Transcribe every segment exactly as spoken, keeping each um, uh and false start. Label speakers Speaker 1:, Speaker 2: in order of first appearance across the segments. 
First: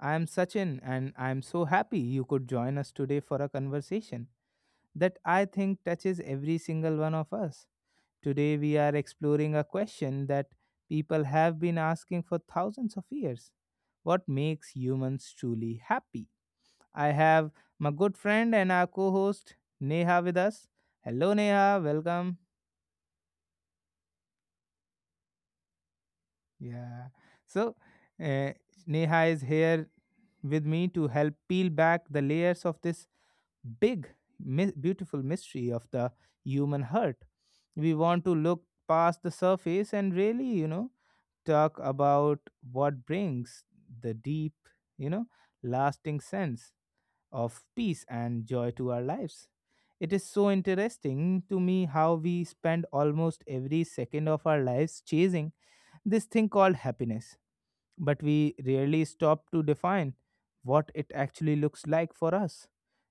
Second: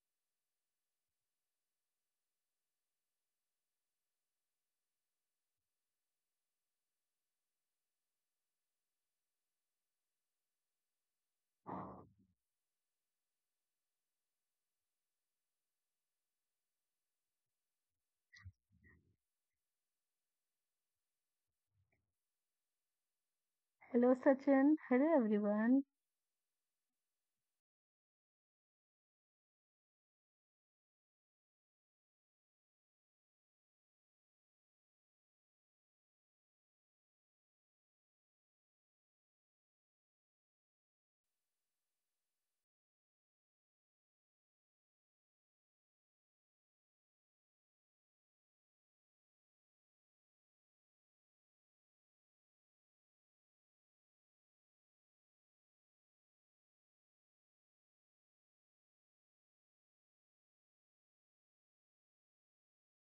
Speaker 1: I am Sachin, and I am so happy you could join us today for a conversation that I think touches every single one of us. Today, we are exploring a question that people have been asking for thousands of years. What makes humans truly happy? I have my good friend and our co host Neha with us. Hello, Neha, welcome.
Speaker 2: Hello, Sachin. Hello, everyone.
Speaker 1: Yeah, so uh, Neha is here with me to help peel back the layers of this big, mi- beautiful mystery of the human heart. We want to look past the surface and really, you know, talk about what brings the deep, you know, lasting sense of peace and joy to our lives. It is so interesting to me how we spend almost every second of our lives chasing this thing called happiness, but we rarely stop to define what it actually looks like for us.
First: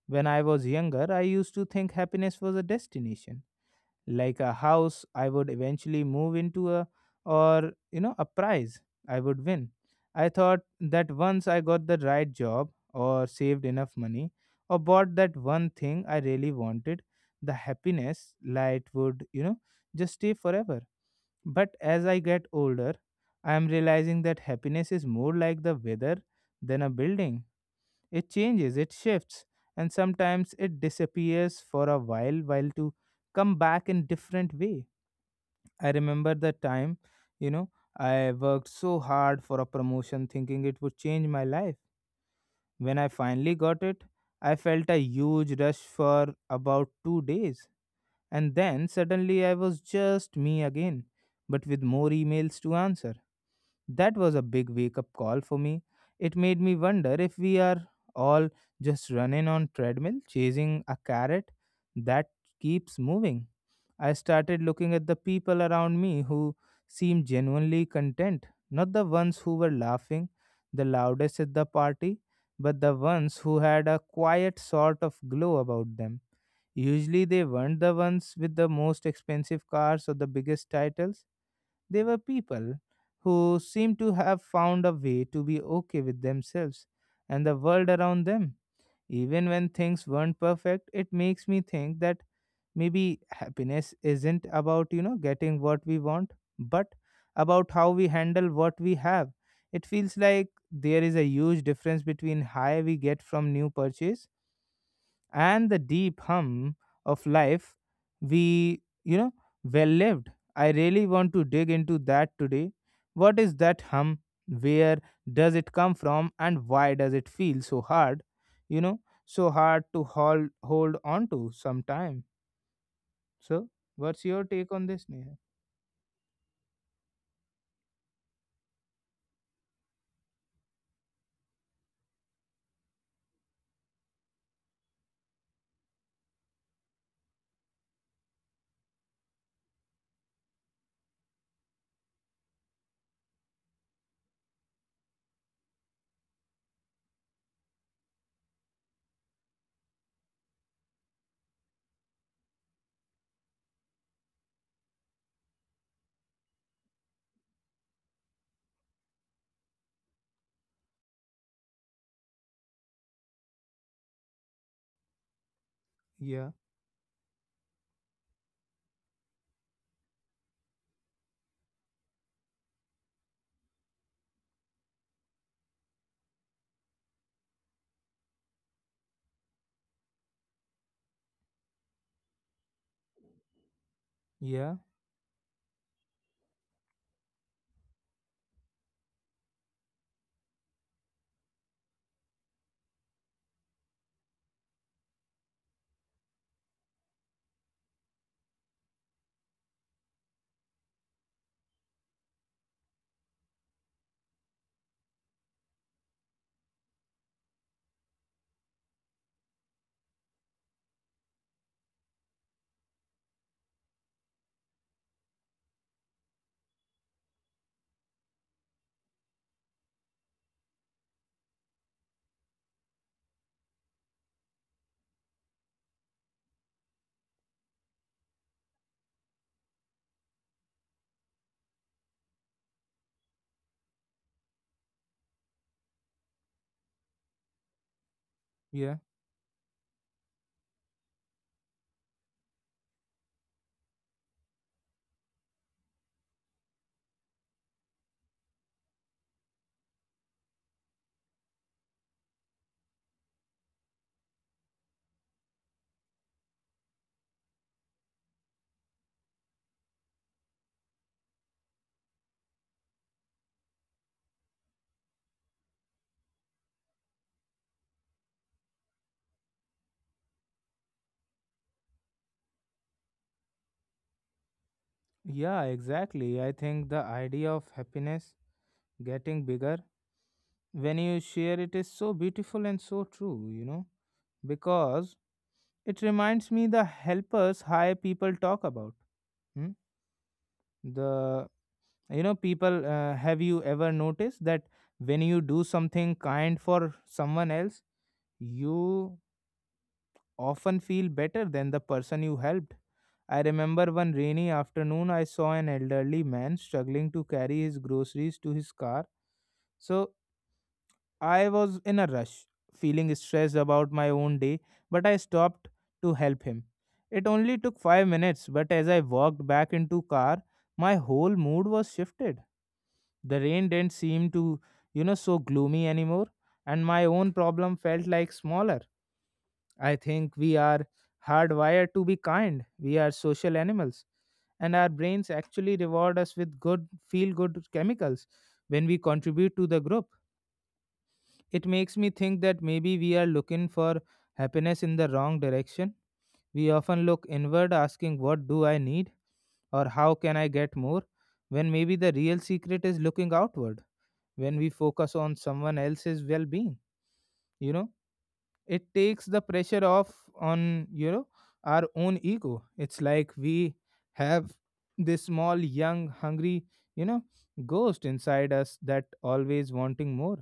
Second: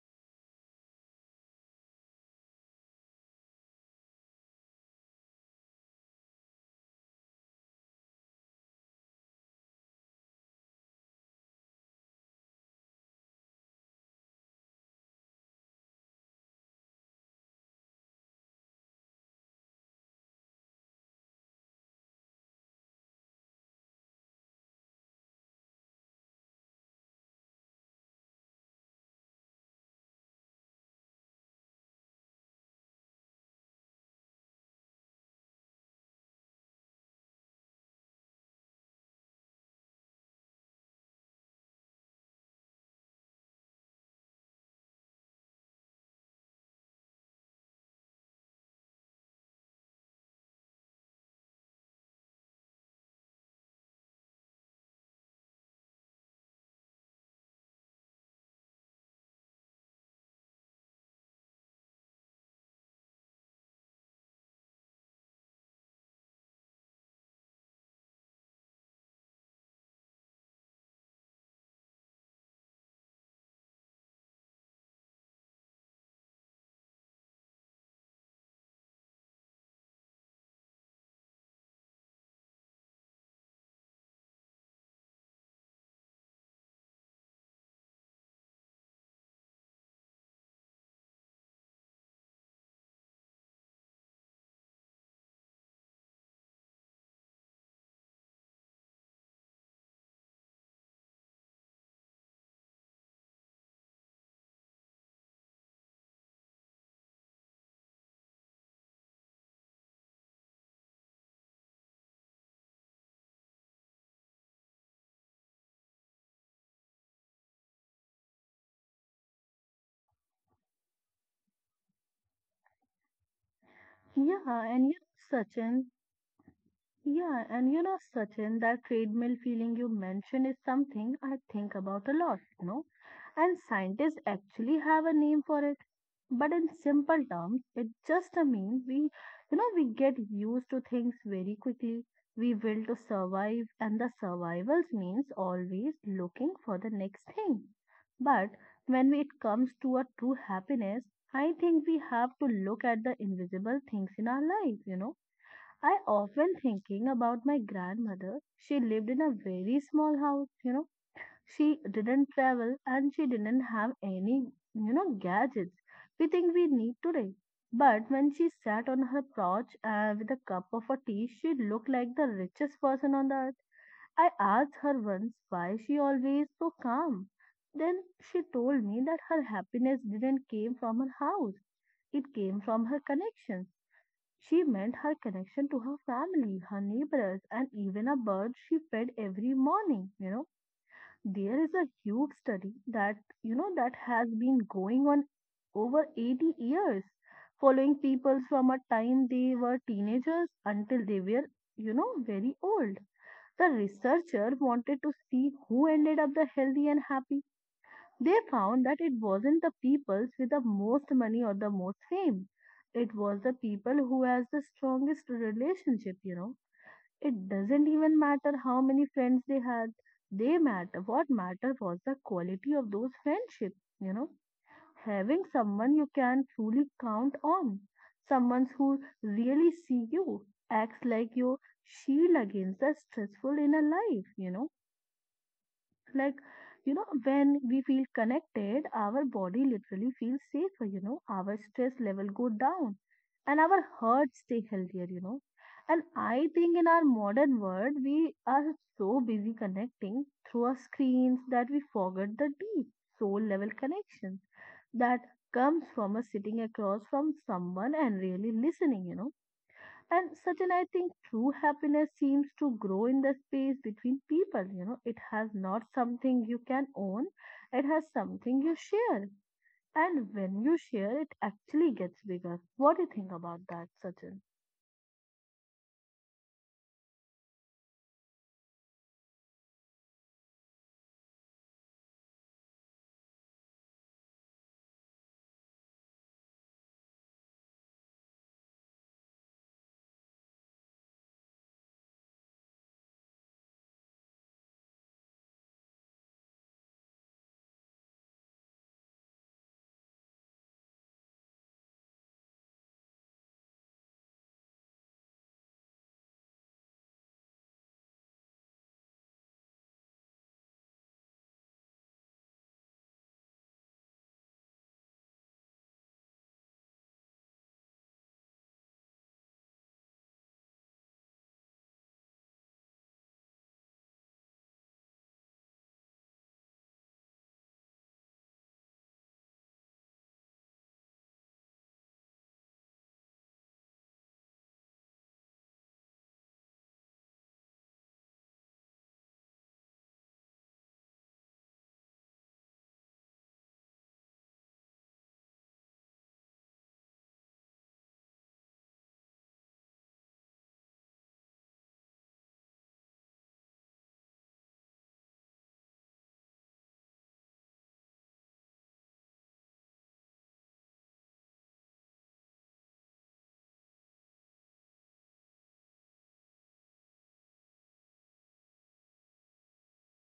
Speaker 1: When I was younger, I used to think happiness was a destination, like a house I would eventually move into a, or you know a prize I would win. I thought that once I got the right job or saved enough money or bought that one thing I really wanted, the happiness light would, you know, just stay forever. But as I get older, I am realizing that happiness is more like the weather than a building. It changes, it shifts, and sometimes it disappears for a while, while to come back in different way. I remember the time, you know, I worked so hard for a promotion thinking it would change my life. When I finally got it, I felt a huge rush for about two days. And then suddenly I was just me again, but with more emails to answer. That was a big wake up call for me. It made me wonder if we are all just running on treadmill chasing a carrot that keeps moving. I started looking at the people around me who seemed genuinely content, not the ones who were laughing the loudest at the party, but the ones who had a quiet sort of glow about them. Usually, they weren't the ones with the most expensive cars or the biggest titles. They were people who seemed to have found a way to be okay with themselves and the world around them. Even when things weren't perfect, it makes me think that maybe happiness isn't about, you know, getting what we want, but about how we handle what we have. It feels like there is a huge difference between high we get from new purchase and the deep hum of life we, you know well lived. I really want to dig into that today. What is that hum? Where does it come from, and why does it feel so hard, you know so hard to hold hold on to sometime? So what's your
Speaker 2: Yeah,
Speaker 1: take on
Speaker 2: and
Speaker 1: this,
Speaker 2: you
Speaker 1: Neha?
Speaker 2: know, Sachin, Yeah, and you know, Sachin, that treadmill feeling you mentioned is something I think about a lot, you know. And scientists actually have a name for it. But in simple terms, it just a mean we, you know, we get used to things very quickly. We will to survive, and the survival means always looking for the next thing. But when it comes to a true happiness, I think we have to look at the invisible things in our life, you know. I often thinking about my grandmother. She lived in a very small house, you know. She didn't travel and she didn't have any, you know, gadgets we think
Speaker 1: yeah
Speaker 2: we need today. But when she sat on her porch uh, with a cup of a tea, she looked like the richest person on the earth. I asked her once why she always so calm. Then she told me that her happiness didn't came from her house. It came from her connections. She
Speaker 1: yeah
Speaker 2: meant her connection to her family, her neighbors, and even a bird she fed every morning. You know, there is a huge study that, you know, that has been going on over eighty years, following people from a time they were teenagers until they were, you know, very old. The researcher wanted to see who ended up the healthy and happy. They found that it wasn't the peoples with the most money or the most fame. It was the people who has the strongest relationship, you know. It doesn't even matter how many friends they had. They matter. What mattered was the quality of those friendships, you know. Having someone you can truly count on. Someone who really see you, acts like your shield against the stressful inner life, you know. Like, you know, when we feel
Speaker 1: yeah
Speaker 2: connected our body literally feels safer, you know, our stress level go down and our hearts stay healthier, you know. And I think in our modern world we are so busy connecting through our screens that we forget the deep soul level connection that comes from us sitting across from someone and really listening, you know. And certain, I think true happiness seems to grow in the space between people. You know, it has not something you can own, it has something you share. And when you share, it actually gets bigger. What do you think about that, Sachin?
Speaker 1: yeah exactly, I think the idea of happiness getting bigger when you share it is so beautiful and so true, you know, because it reminds me the helpers high people talk about. Hmm? The, you know people, uh, have you ever noticed that when you do something kind for someone else, you often feel better than the person you helped. I remember one rainy afternoon I saw an elderly man struggling to carry his groceries to his car. So I was in a rush, feeling stressed about my own day, but I stopped to help him. It only took five minutes, but as I walked back into car, my whole mood was shifted. The rain didn't seem to, you know, so gloomy anymore, and my own problem felt like smaller. I think we are hardwired to be kind. We are social animals, and our brains actually reward us with good feel good chemicals when we contribute to the group. It makes me think that maybe we are looking for happiness in the wrong direction. We often look inward asking, what do I need? Or how can I get more? When maybe the real secret is looking outward, when we focus on someone else's well being. You know, it takes the pressure off on, you know, our own ego. It's like we have this small, young, hungry, you know, ghost inside us that always wanting more,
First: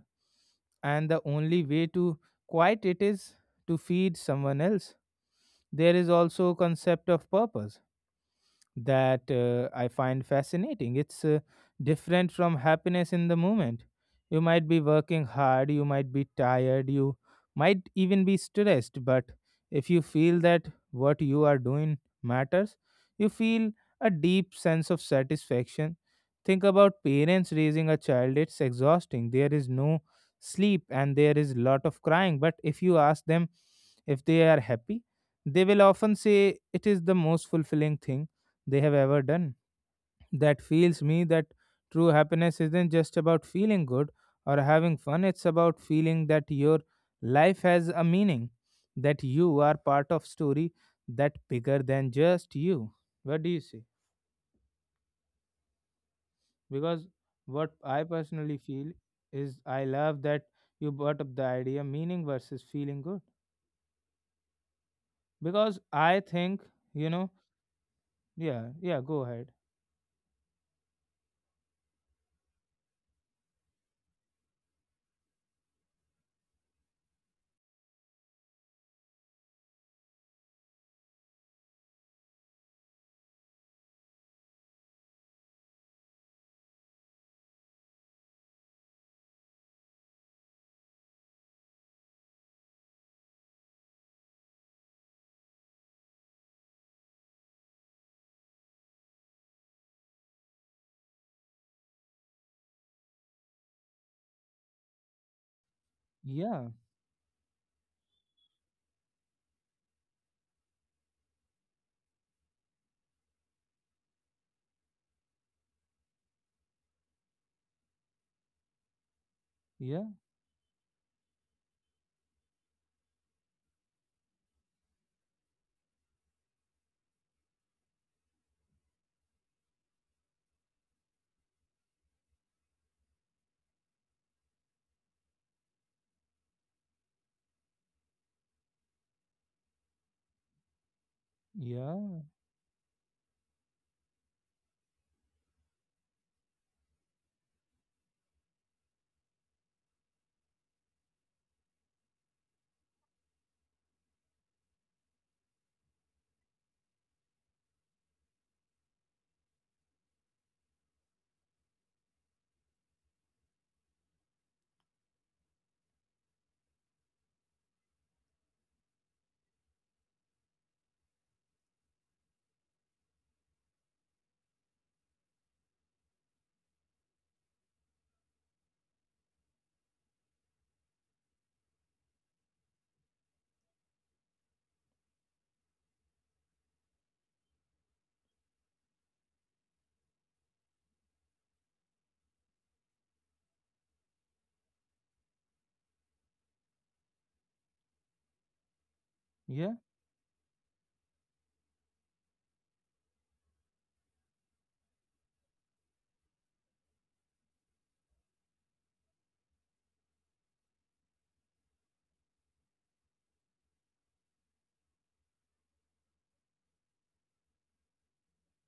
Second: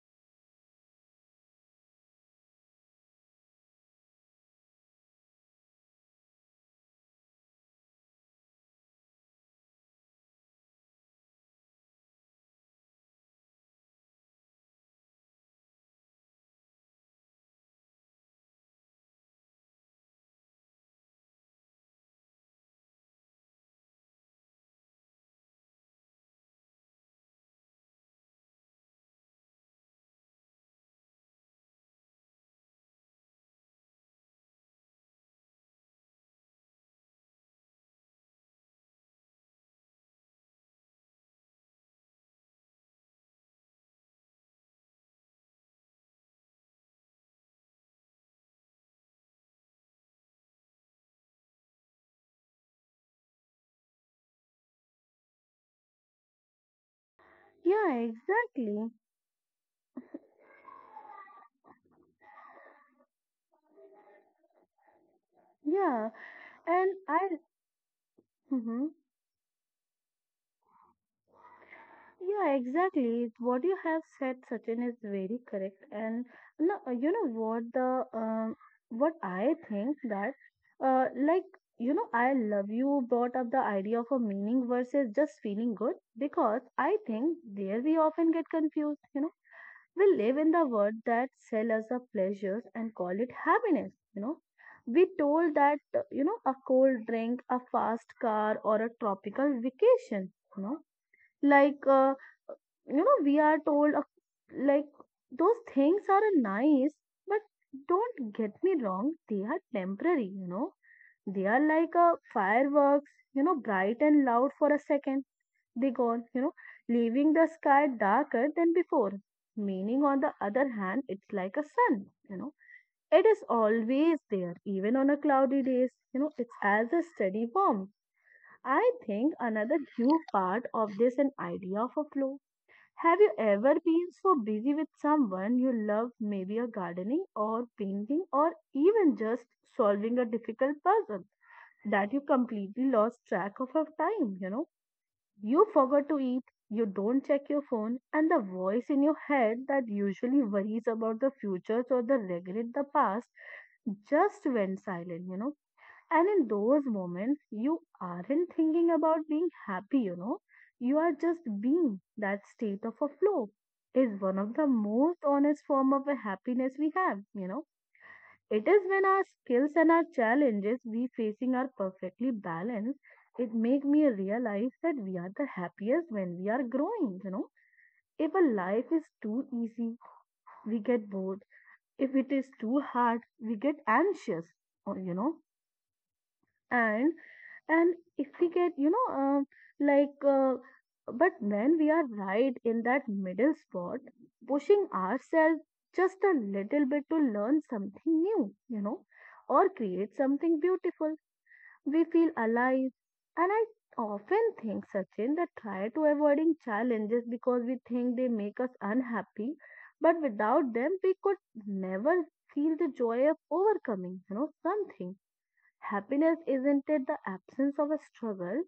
Speaker 1: and the only way to quiet it is to feed someone else. There is also concept of purpose that, uh, I find fascinating. It's, uh, different from happiness in the moment. You might be working hard, you might be tired, you might even be stressed, but if you feel that what you are doing matters, you feel a deep sense of satisfaction. Think about parents raising a child, it's exhausting. There is no sleep and there is lot of crying, but if you ask them if they are happy, they will often say it is the most fulfilling thing they have ever done. That feels me that true happiness isn't just about feeling good or having fun, it's about feeling that your life has a meaning, that you are part of story that bigger than just you. What do you say? Because what
Speaker 2: Yeah,
Speaker 1: I personally
Speaker 2: exactly.
Speaker 1: feel is I love that you brought up the idea meaning versus feeling good. Because
Speaker 2: Yeah,
Speaker 1: I think,
Speaker 2: and
Speaker 1: you know,
Speaker 2: I.
Speaker 1: yeah,
Speaker 2: mhm.
Speaker 1: yeah, go ahead.
Speaker 2: Yeah, exactly. What you have said, Sachin, is very correct. And no, uh, you know what the um, what I think that uh, like, you know, I love you brought up the idea of a meaning versus just feeling good because I think there we often get confused. You know, we live in the world that sell us the pleasures and call it happiness. You know, we told that uh, you know, a cold drink, a fast car, or a tropical vacation. You know, like uh, you know, we are told uh, like those things are uh,
Speaker 1: Yeah,
Speaker 2: nice, but don't get me wrong, they are temporary, you know. They are like a fireworks, you know, bright and loud for a second, they gone, you know, leaving the sky darker than before. Meaning,
Speaker 1: yeah,
Speaker 2: on the other hand, it's like a sun, you know, it is always there even on a cloudy days, you know, it's as a steady warmth. I think another huge part of this an idea of a flow. Have you ever been so busy with someone you love, maybe a gardening or painting or even just solving a difficult puzzle, that
Speaker 1: yeah,
Speaker 2: you completely lost track of your time? You know, you forgot to eat, you don't check your phone, and the voice in your head that usually worries about the future or the regret the past just went silent, you know. And in those moments, you aren't thinking about being happy, you know, you are just being. That state of a flow is one of the most honest form of a happiness we have, you know. It is when our skills and our challenges we facing are perfectly balanced. It make me realize that we are the happiest when we are growing, you know. If a life is too easy, we get bored. If it is too hard, we get anxious, or you know. And and if we get, you know, um, like uh, but when we are right in that middle spot pushing ourselves just a little bit to learn something new, you know, or
Speaker 1: yeah,
Speaker 2: create something beautiful, we feel alive. And I often think, Sachin, that try to avoiding challenges because we think they make us unhappy, but without them we could never feel the joy of overcoming, you know, something. Happiness isn't it the absence of a struggle?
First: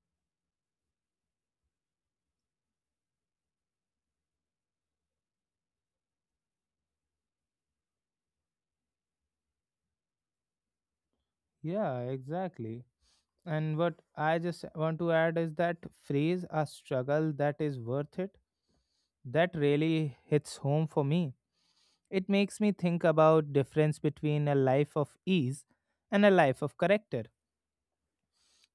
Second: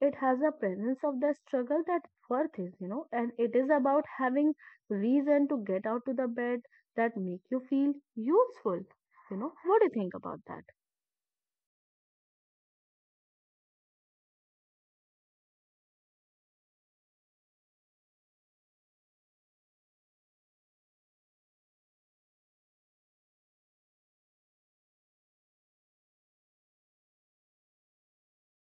Speaker 2: It has a presence of the struggle that worth is, you know, and it is about having reason to get out to the bed that make you feel useful. You know, what do you think about that?
Speaker 1: yeah, exactly. And what I just want to add is that phrase a struggle that is worth it, that really hits home for me. It makes me think about difference between a life of ease and a life of character.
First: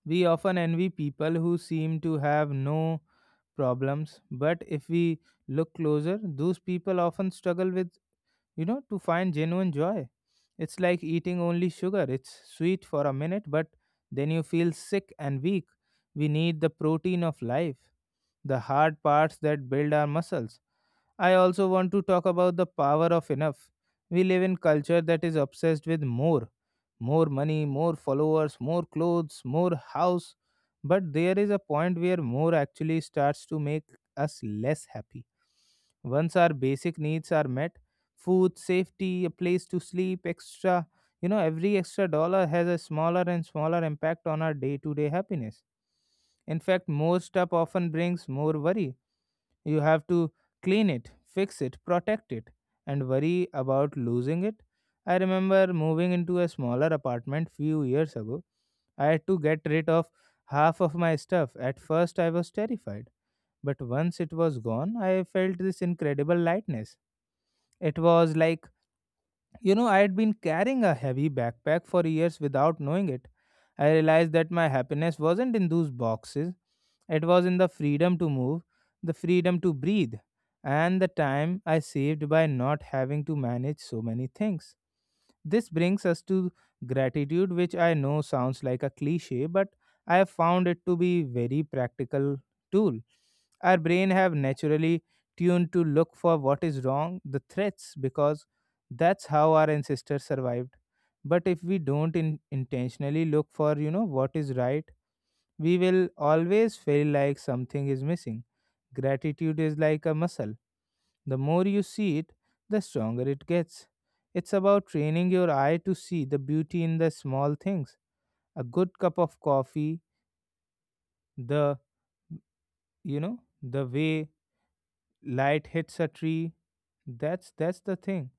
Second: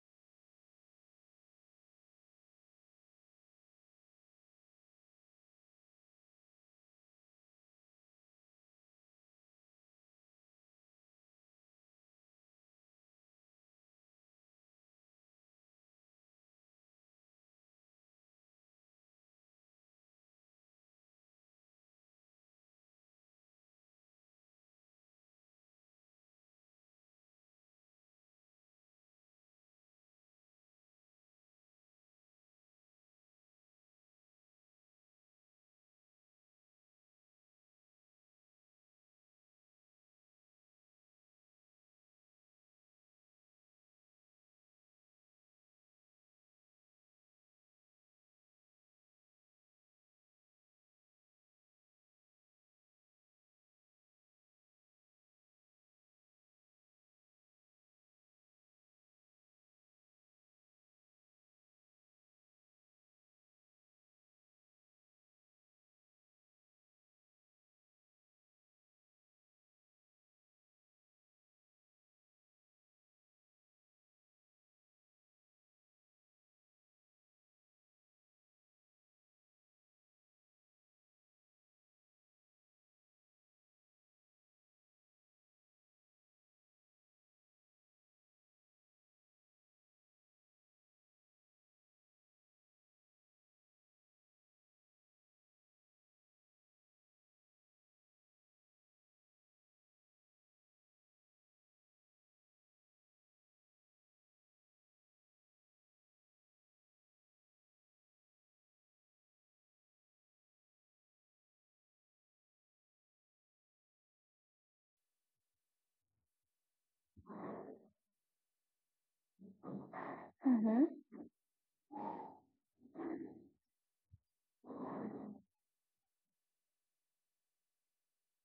Speaker 1: We often envy people who seem to have no problems, but if we look closer, those people often struggle with, you know, to find genuine joy. It's like eating only sugar. It's sweet for a minute, but then you feel sick and weak. We need the protein of life, the hard parts that build our muscles. I also want to talk about the power of enough. We live in culture that is obsessed with more. More money, more followers, more clothes, more house. But there is a point where more actually starts to make us less happy once our basic needs are met, food, safety, a place to sleep, extra, you know, every extra dollar has a smaller and smaller impact on our day to day happiness. In fact, more stuff often brings more worry. You have to clean it, fix it, protect it, and worry about losing it. I remember moving into a smaller apartment few years ago. I had to get rid of half of my stuff. At first, I was terrified. But once it was gone, I felt this incredible lightness. It was like, you know, I had been carrying a heavy backpack for years without knowing it. I realized that my happiness wasn't in those boxes, it was in the freedom to move, the freedom to breathe, and the time I saved by not having to manage so many things. This brings us to gratitude, which I know sounds like a cliche, but I have found it to be very practical tool. Our brain have naturally tuned to look for what is wrong, the threats, because that's how our ancestors survived. But if we don't in- intentionally look for, you know, what is right, we will always feel like something is missing. Gratitude is like a muscle, the more you see it, the stronger it gets. It's about training your eye to see the beauty in the small things. A good cup of coffee,
Speaker 2: Mm-hmm.
Speaker 1: the, you know, the way light hits a tree, that's that's the thing.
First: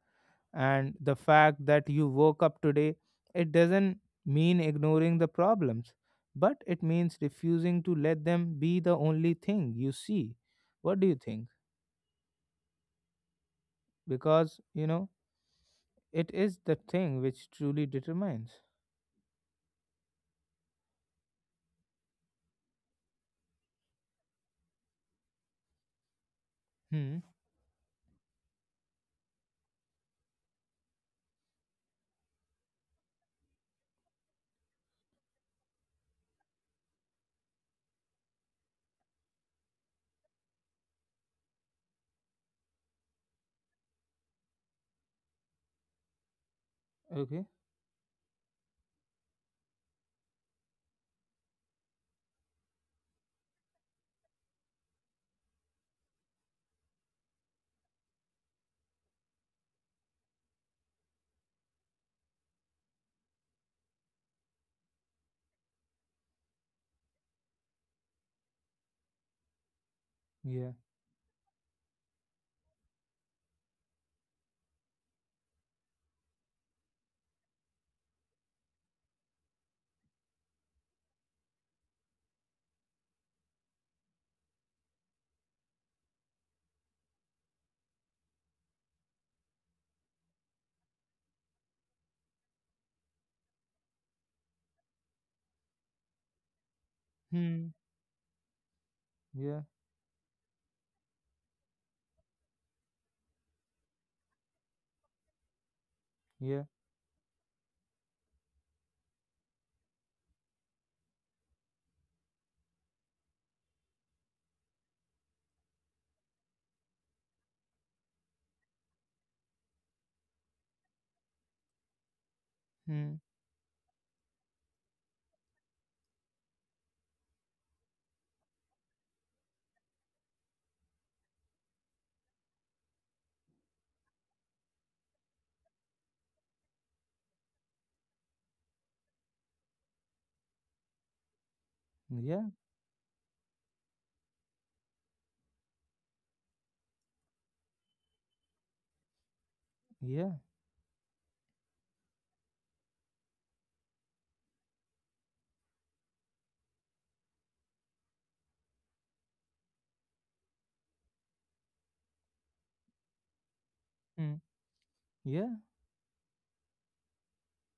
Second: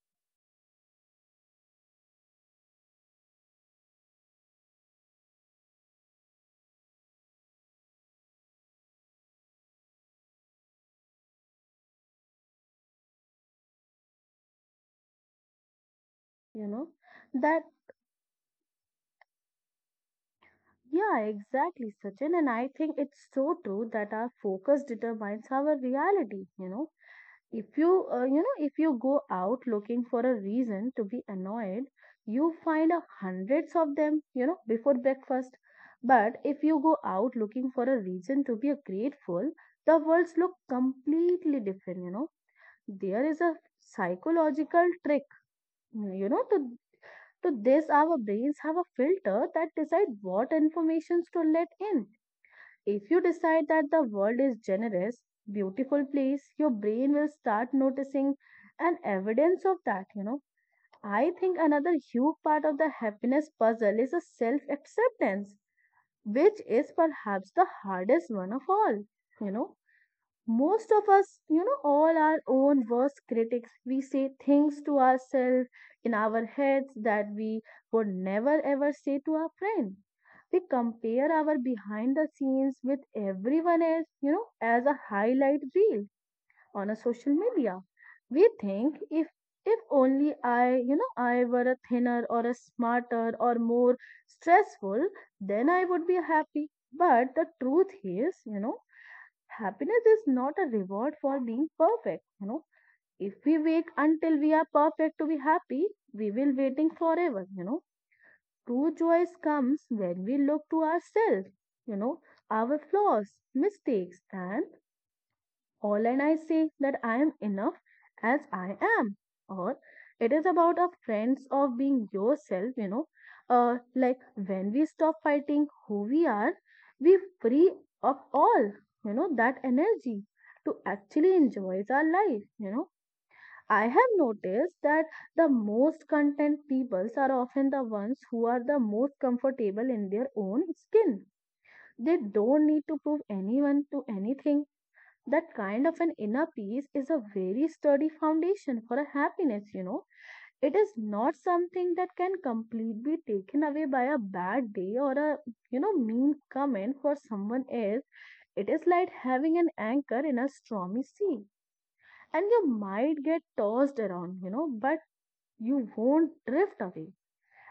Speaker 1: And the fact that you woke up today, it doesn't mean ignoring the problems, but it means refusing to let them be the only thing you see. What do you think? Because, you know, it is
Speaker 2: You
Speaker 1: the
Speaker 2: know
Speaker 1: thing which
Speaker 2: that
Speaker 1: truly determines.
Speaker 2: yeah, exactly, Sachin, and I think it's so true that our focus determines our reality, you know.
Speaker 1: Hmm.
Speaker 2: If you uh, you know, if you go out looking for a reason to be annoyed, you find a hundreds of them, you know, before breakfast. But if you go out looking for a reason to be grateful, the worlds look completely different, you know. There is a psychological trick, you know, to
Speaker 1: Okay.
Speaker 2: to this. Our brains have a filter that decide what informations to let in. If you decide that the world is generous, beautiful place, your brain will start noticing an evidence of that, you know. I think another huge part of the happiness puzzle is a self acceptance, which is perhaps the hardest one of all, you know.
Speaker 1: Yeah.
Speaker 2: Most of us, you know, all our own worst critics, we say things to ourselves in our heads that we would never ever say to our friend. We compare our behind the scenes with everyone else, you know, as a highlight reel on a social media. We think if if only I, you know, I were a thinner or a smarter or more stressful, then I would be happy. But the
Speaker 1: Hmm.
Speaker 2: truth is, you know,
Speaker 1: Yeah.
Speaker 2: happiness is not a reward for being perfect, you know. If we wait until we are perfect to be happy, we
Speaker 1: Yeah.
Speaker 2: will waiting forever, you know. True joy comes when we look to ourselves, you know, our flaws mistakes and all, and I say that I am enough as I am. Or it is about a friends of being yourself, you
Speaker 1: Hmm.
Speaker 2: know. Uh, like when we stop fighting who we are, we free up all, you know, that energy to actually enjoy our life, you know. I have noticed that the most content peoples are often the ones who are the most comfortable in their own skin. They
Speaker 1: Yeah.
Speaker 2: don't need to prove anyone to anything. That kind of an inner peace is a very sturdy foundation for a happiness, you know.
Speaker 1: Yeah.
Speaker 2: It is not something that can completely be taken away by a bad day or a, you know, mean comment for someone else. It is like having an anchor in a stormy sea, and you might get tossed
Speaker 1: Hmm.
Speaker 2: around, you know, but
Speaker 1: Yeah.
Speaker 2: you won't drift away.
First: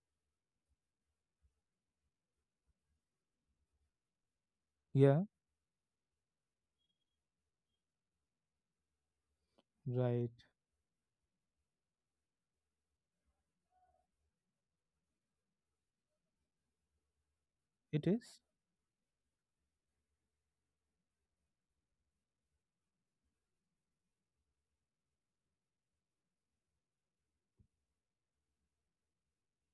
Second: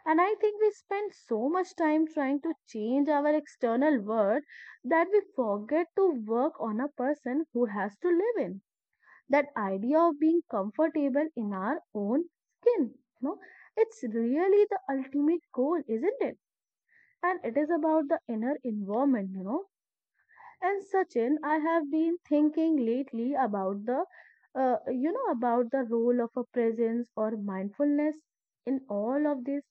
Speaker 2: And I think we spend so much time trying to change our external world that we
Speaker 1: Yeah.
Speaker 2: forget to work on a person who has to live in that idea of
Speaker 1: Right.
Speaker 2: being comfortable in our own skin, you know. It's really the ultimate goal, isn't it? And it is about
Speaker 1: It
Speaker 2: the
Speaker 1: is.
Speaker 2: inner environment, you know. And Sachin, I have been thinking lately about the, uh, you know, about the role of a presence or mindfulness in all of this.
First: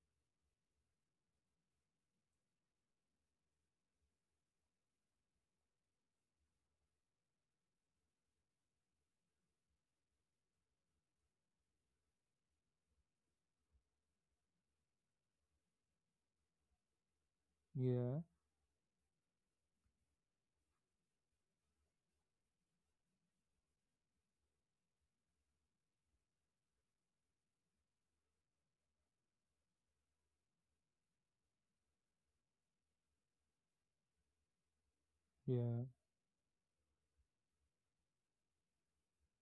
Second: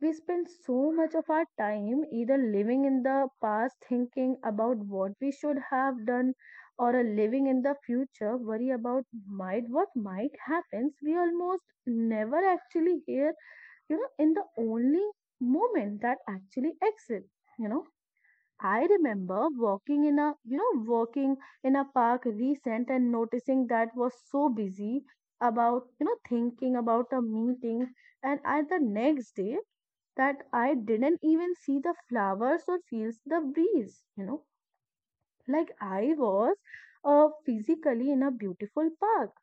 Speaker 2: We spend so much of our time either living in the past, thinking about what we should have done, or a living in the future, worry about might what might happens. We almost never actually here, you know, in the only moment that actually exists. You know,
Speaker 1: Yeah.
Speaker 2: I remember walking in a, you know, walking in a park recent and noticing that was so busy about, you know, thinking about a meeting. And at the next day that I didn't even see the flowers or feels the breeze, you know, like
Speaker 1: Yeah.
Speaker 2: I was uh, physically in a beautiful park,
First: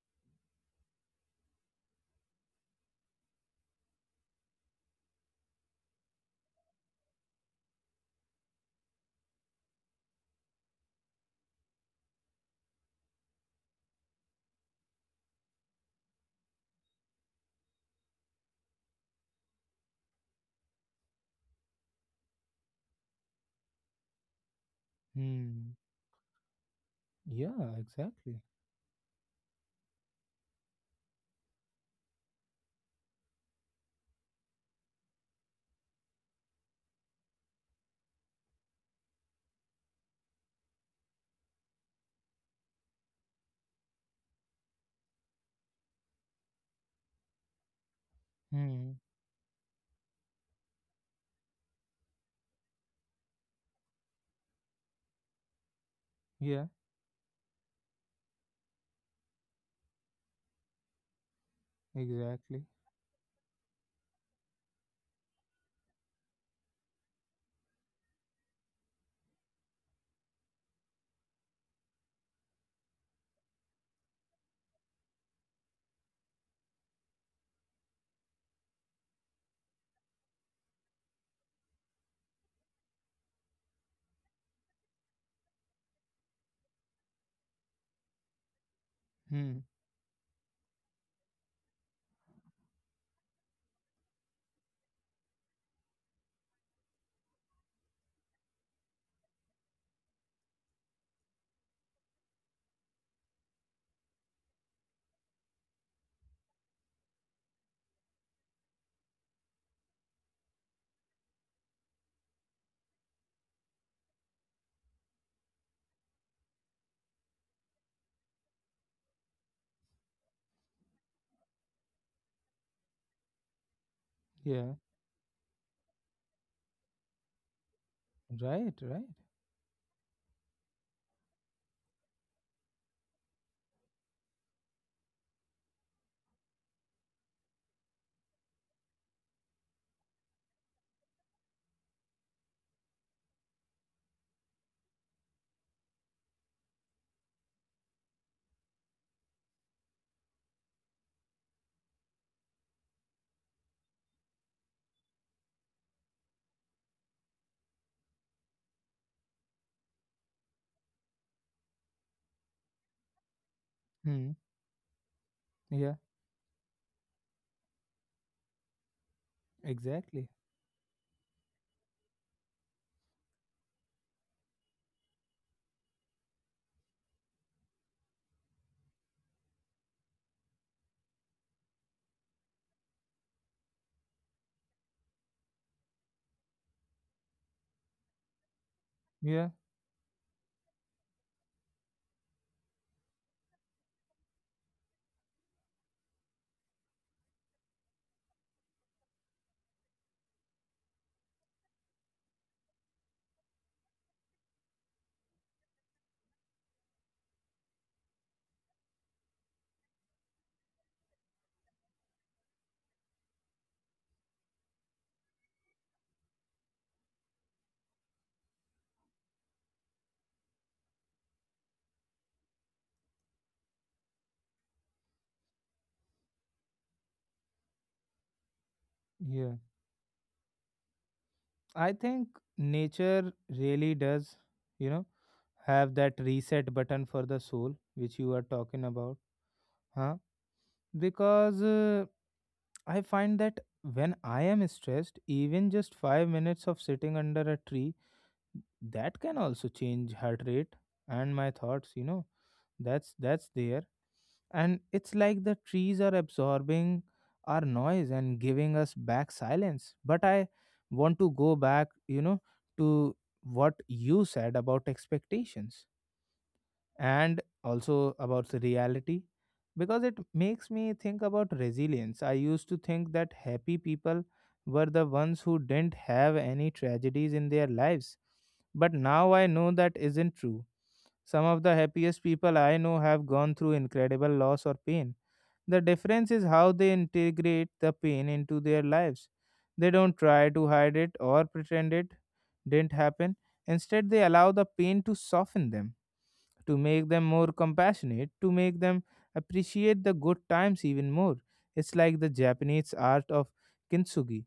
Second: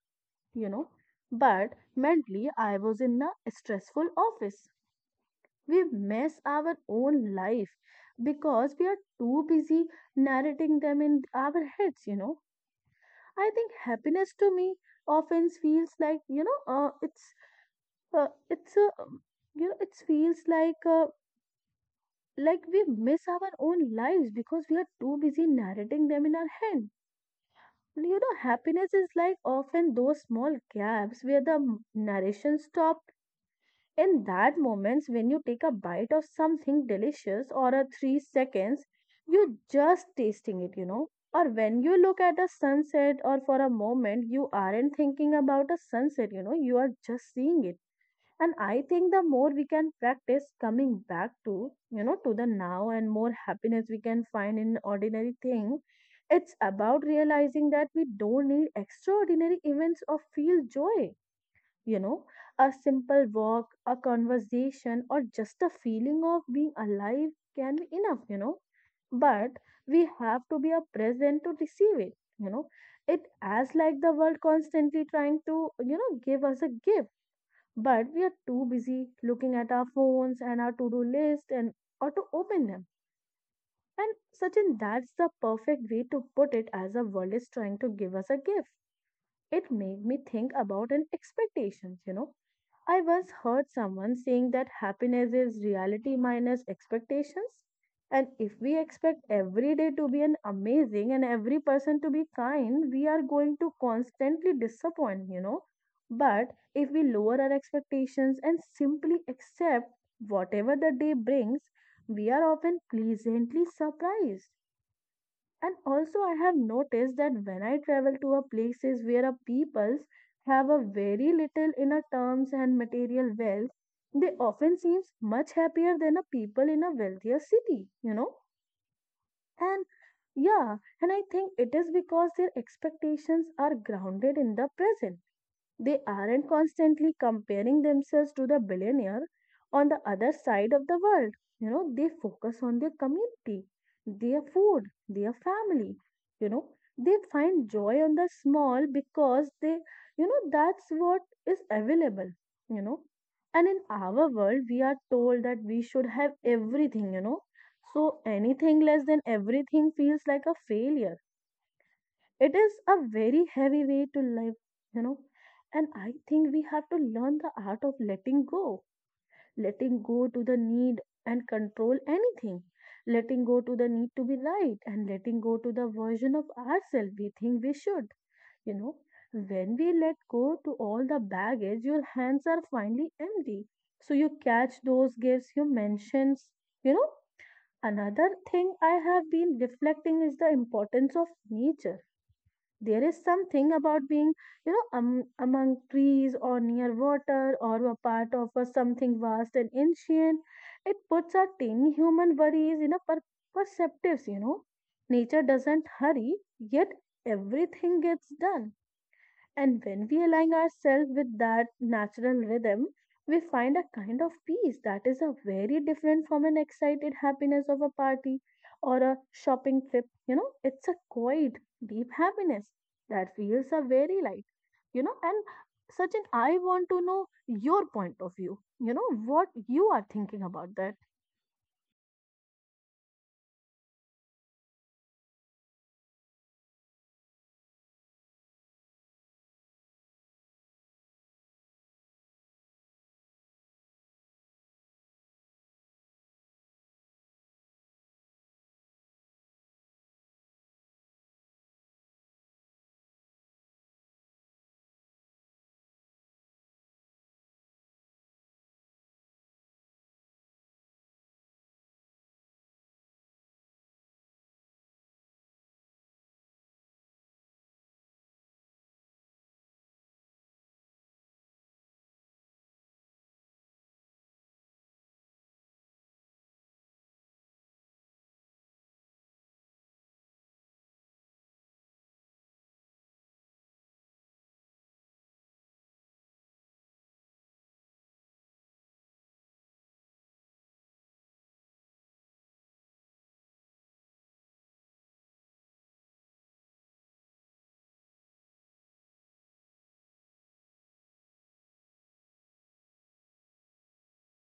Speaker 2: you know, but mentally I was in a stressful office. We mess our own life because we are too busy narrating them in our heads you know I think happiness to me often feels like you know uh, it's uh, it's a um, you know it feels like uh, like we miss our own lives because we are too busy
Speaker 1: Hmm.
Speaker 2: narrating them in our head
Speaker 1: Yeah.
Speaker 2: you know
Speaker 1: Exactly.
Speaker 2: Happiness is like often those small gaps where the m- narration stop. In that moments when you take a bite of something delicious or a three seconds you just tasting it, you know. Or when you look at a sunset or for a moment you aren't thinking about a sunset, you know, you are just seeing it. And I
Speaker 1: Hmm.
Speaker 2: think the more we can practice coming back to, you know, to the now and more happiness we can find in ordinary thing. It's
Speaker 1: Yeah.
Speaker 2: about realizing that we don't need extraordinary events or feel joy you know
Speaker 1: Exactly.
Speaker 2: a simple walk, a conversation, or just a feeling of being alive can be enough you know But we have to be a present to receive it you know it as like the world constantly trying to you know give us a gift, but we are too busy looking at our phones and our to-do list and or to open them. And Sachin, that's the perfect way to put it as a world is trying to give us a gift.
Speaker 1: Hmm.
Speaker 2: It made me think about an expectations, you know. I once heard someone saying that happiness is reality minus expectations. And if we expect every day to be an amazing and every person to be kind, we are going to constantly disappoint, you know. But if we lower our expectations and simply accept whatever the day brings, we are often pleasantly surprised. And also, I have noticed that when I travel to a places where a peoples have a very little inner terms and material wealth, they
Speaker 1: Yeah.
Speaker 2: often seems much happier than a people in a wealthier city, you know.
Speaker 1: Right. Right.
Speaker 2: And yeah, and I think it is because their expectations are grounded in the present. They aren't constantly comparing themselves to the billionaire on the other side of the world. You know, they focus on their community, their food, their family. You know, they find joy on the small because they, you know, that's what is available. You know, and in our world, we are told that we should have everything, you know. So anything less than everything feels like a failure. It is a very heavy way to
Speaker 1: Hmm.
Speaker 2: live, you know. And
Speaker 1: Yeah.
Speaker 2: I think we have to learn the art of letting go, letting go
Speaker 1: Exactly.
Speaker 2: to the need and control anything, letting go to the need to be right, and letting go to the version of ourselves we think we should you know when we let go to all the baggage, your hands are finally empty, so you catch those gifts you mentions you know Another thing I have been
Speaker 1: Yeah.
Speaker 2: reflecting is the importance of nature. There is something about being, you know, um, among trees or near water or a part of a something vast and ancient. It puts our tiny human worries in a per- perspectives, you know. Nature doesn't hurry, yet everything gets done, and when we align ourselves with that natural rhythm, we find a kind of peace that is a very different from an excited happiness of a party or a shopping trip. You know, it's a quiet, deep happiness that feels a very light. You know, and Sachin, I want to know your point of view. You know, what
Speaker 1: Yeah.
Speaker 2: you are thinking about that.
Speaker 1: I think nature really does, you know, have that reset button for the soul, which you are talking about, huh? Because, uh, I find that when I am stressed, even just five minutes of sitting under a tree, that can also change heart rate and my thoughts, you know. That's that's there. And it's like the trees are absorbing our noise and giving us back silence. But I want to go back, you know, to what you said about expectations and also about the reality because it makes me think about resilience. I used to think that happy people were the ones who didn't have any tragedies in their lives, but now I know that isn't true. Some of the happiest people I know have gone through incredible loss or pain. The difference is how they integrate the pain into their lives. They don't try to hide it or pretend it didn't happen. Instead, they allow the pain to soften them, to make them more compassionate, to make them appreciate the good times even more. It's like the Japanese art of kintsugi,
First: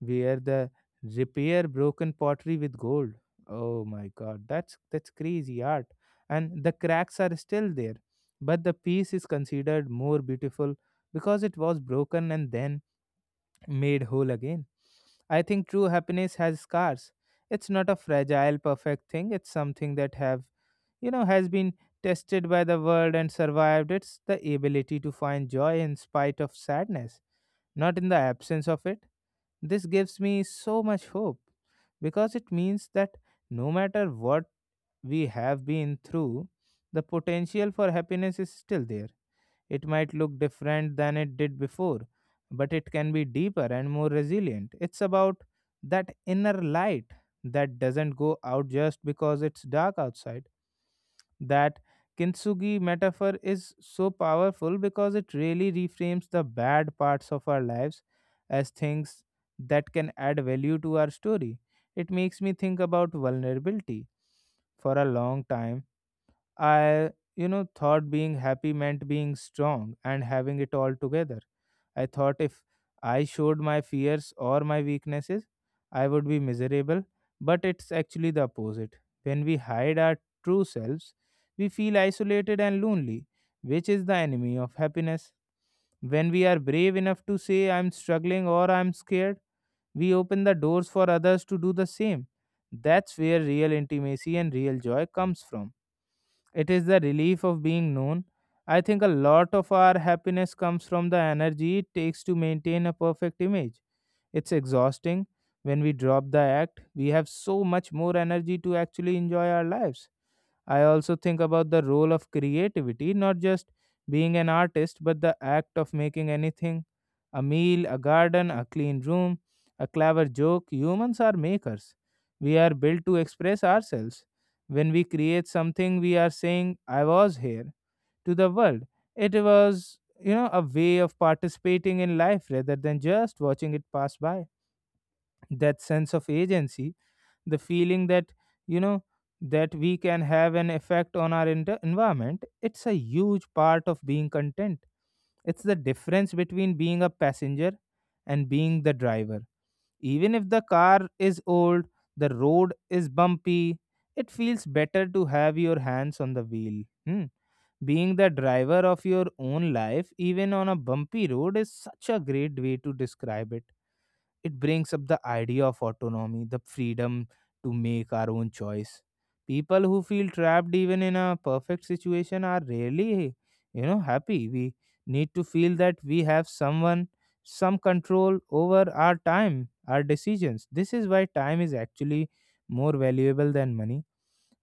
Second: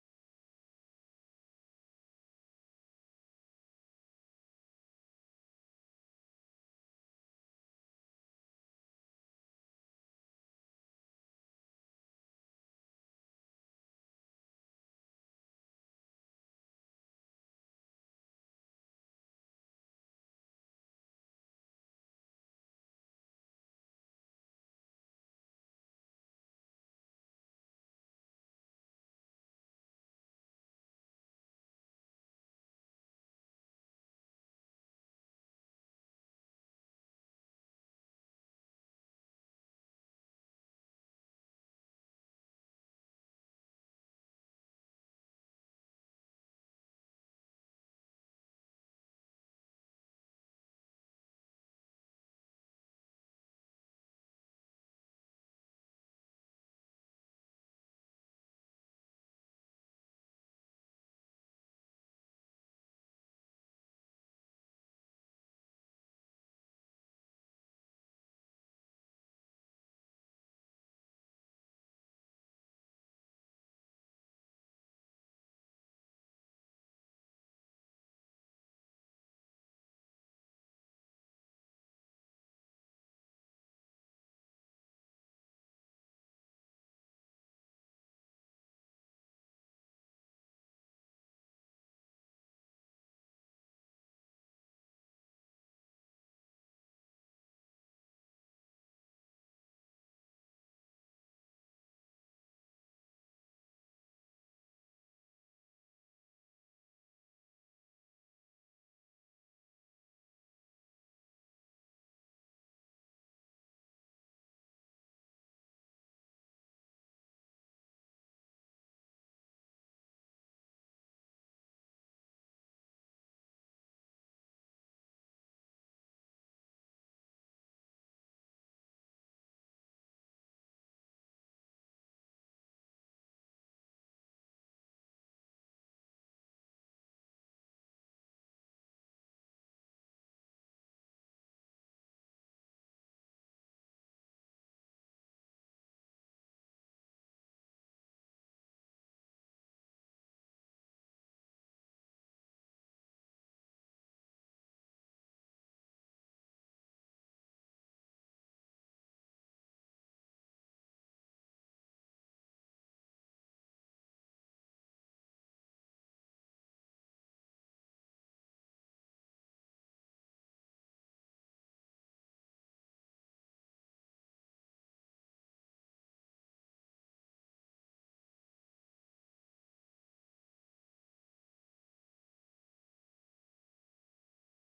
Speaker 1: where the repair broken pottery with gold. Oh my god, that's that's crazy art. And the cracks are still there, but the piece is considered more beautiful because it was broken and then made whole again. I think true happiness has scars. It's not a fragile, perfect thing. It's something that have you know has been tested by the world and survived. It's the ability to find joy in spite of sadness, not in the absence of it. This gives me so much hope, because it means that no matter what we have been through, the potential for happiness is still there. It might look different than it did before, but it can be deeper and more resilient. It's about that inner light that doesn't go out just because it's dark outside. That kintsugi metaphor is so powerful because it really reframes the bad parts of our lives as things that can add value to our story. It makes me think about vulnerability. For a long time, I, you know, thought being happy meant being strong and having it all together. I thought if I showed my fears or my weaknesses, I would be miserable. But it's actually the opposite. When we hide our true selves, we feel isolated and lonely, which is the enemy of happiness. When we are brave enough to say, I'm struggling or I'm scared, we open the doors for others to do the same. That's where real intimacy and real joy comes from. It is the relief of being known. I think a lot of our happiness comes from the energy it takes to maintain a perfect image. It's exhausting. When we drop the act, we have so much more energy to actually enjoy our lives. I also think about the role of creativity, not just being an artist, but the act of making anything: a meal, a garden, a clean room, a clever joke. Humans are makers. We are built to express ourselves. When we create something, we are saying, I was here, to the world. It was, you know, a way of participating in life rather than just watching it pass by. That sense of agency, the feeling that, you know that we can have an effect on our ent- environment, it's a huge part of being content. It's the difference between being a passenger and being the driver. Even if the car is old, the road is bumpy, it feels better to have your hands on the wheel. Hmm. Being the driver of your own life, even on a bumpy road, is such a great way to describe it. It brings up the idea of autonomy, the freedom to make our own choice. People who feel trapped even in a perfect situation are rarely, you know, happy. We need to feel that we have someone, some control over our time, our decisions. This is why time is actually more valuable than money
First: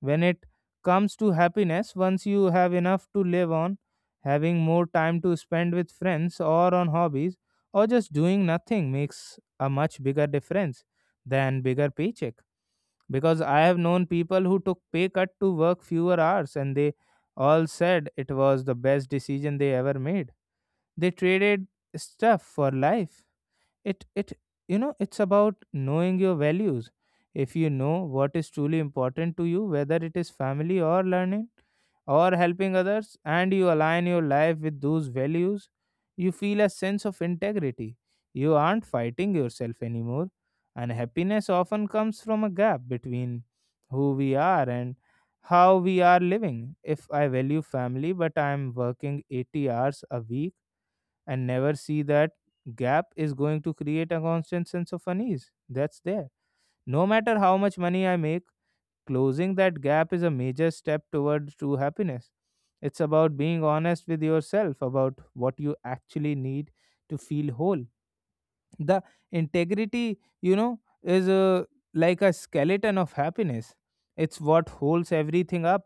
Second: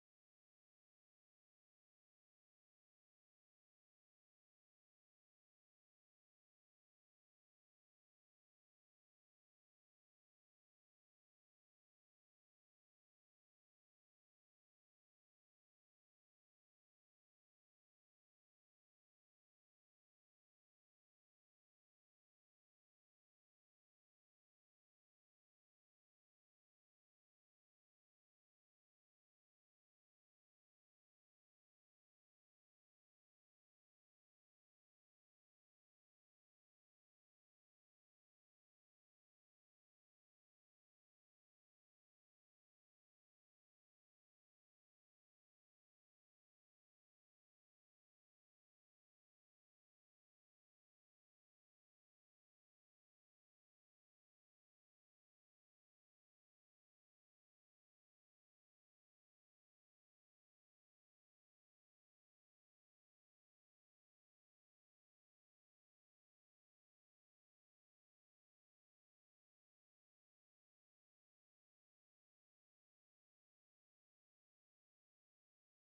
Speaker 1: when it comes to happiness. Once you have enough to live on, having more time to spend with friends or on hobbies, or just doing nothing makes a much bigger difference than bigger paycheck. Because I have known people who took pay cut to work fewer hours, and they all said it was the best decision they ever made. They traded stuff for life. It it you know it's about knowing your values. If you know what is truly important to you, whether it is family or learning or helping others, and you align your life with those values, you feel a sense of integrity. You aren't fighting yourself anymore. And happiness often comes from a gap between who we are and how we are living. If I value family but I am working eighty hours a week and never see that, gap is going to create a constant sense of unease that's there. No matter how much money I make, closing that gap is a major step toward true happiness. It's about being honest with yourself about what you actually need to feel whole. The integrity, you know is uh, like a skeleton of happiness. It's what holds everything up.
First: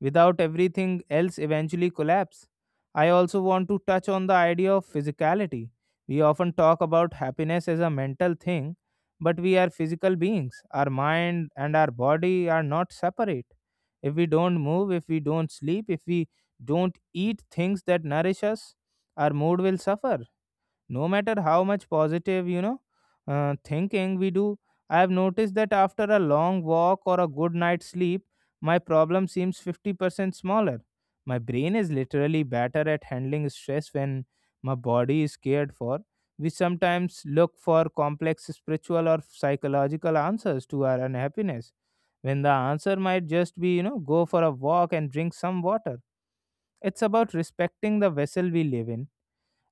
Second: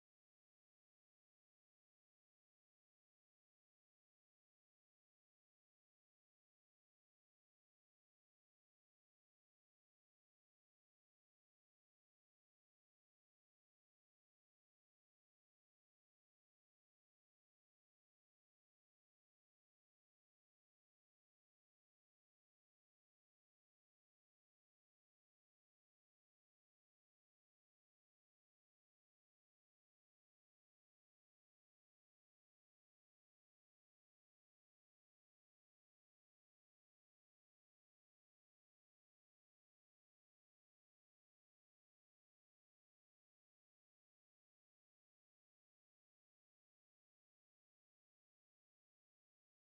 Speaker 1: Without, everything else eventually collapse. I also want to touch on the idea of physicality. We often talk about happiness as a mental thing, but we are physical beings. Our mind and our body are not separate. If we don't move, if we don't sleep, if we don't eat things that nourish us, our mood will suffer, no matter how much positive, you know uh, thinking we do. I have noticed that after a long walk or a good night's sleep, my problem seems fifty percent smaller. My brain is literally better at handling stress when my body is cared for. We sometimes look for complex spiritual or psychological answers to our unhappiness, when the answer might just be, you know go for a walk and drink some water. It's about respecting the vessel we live in.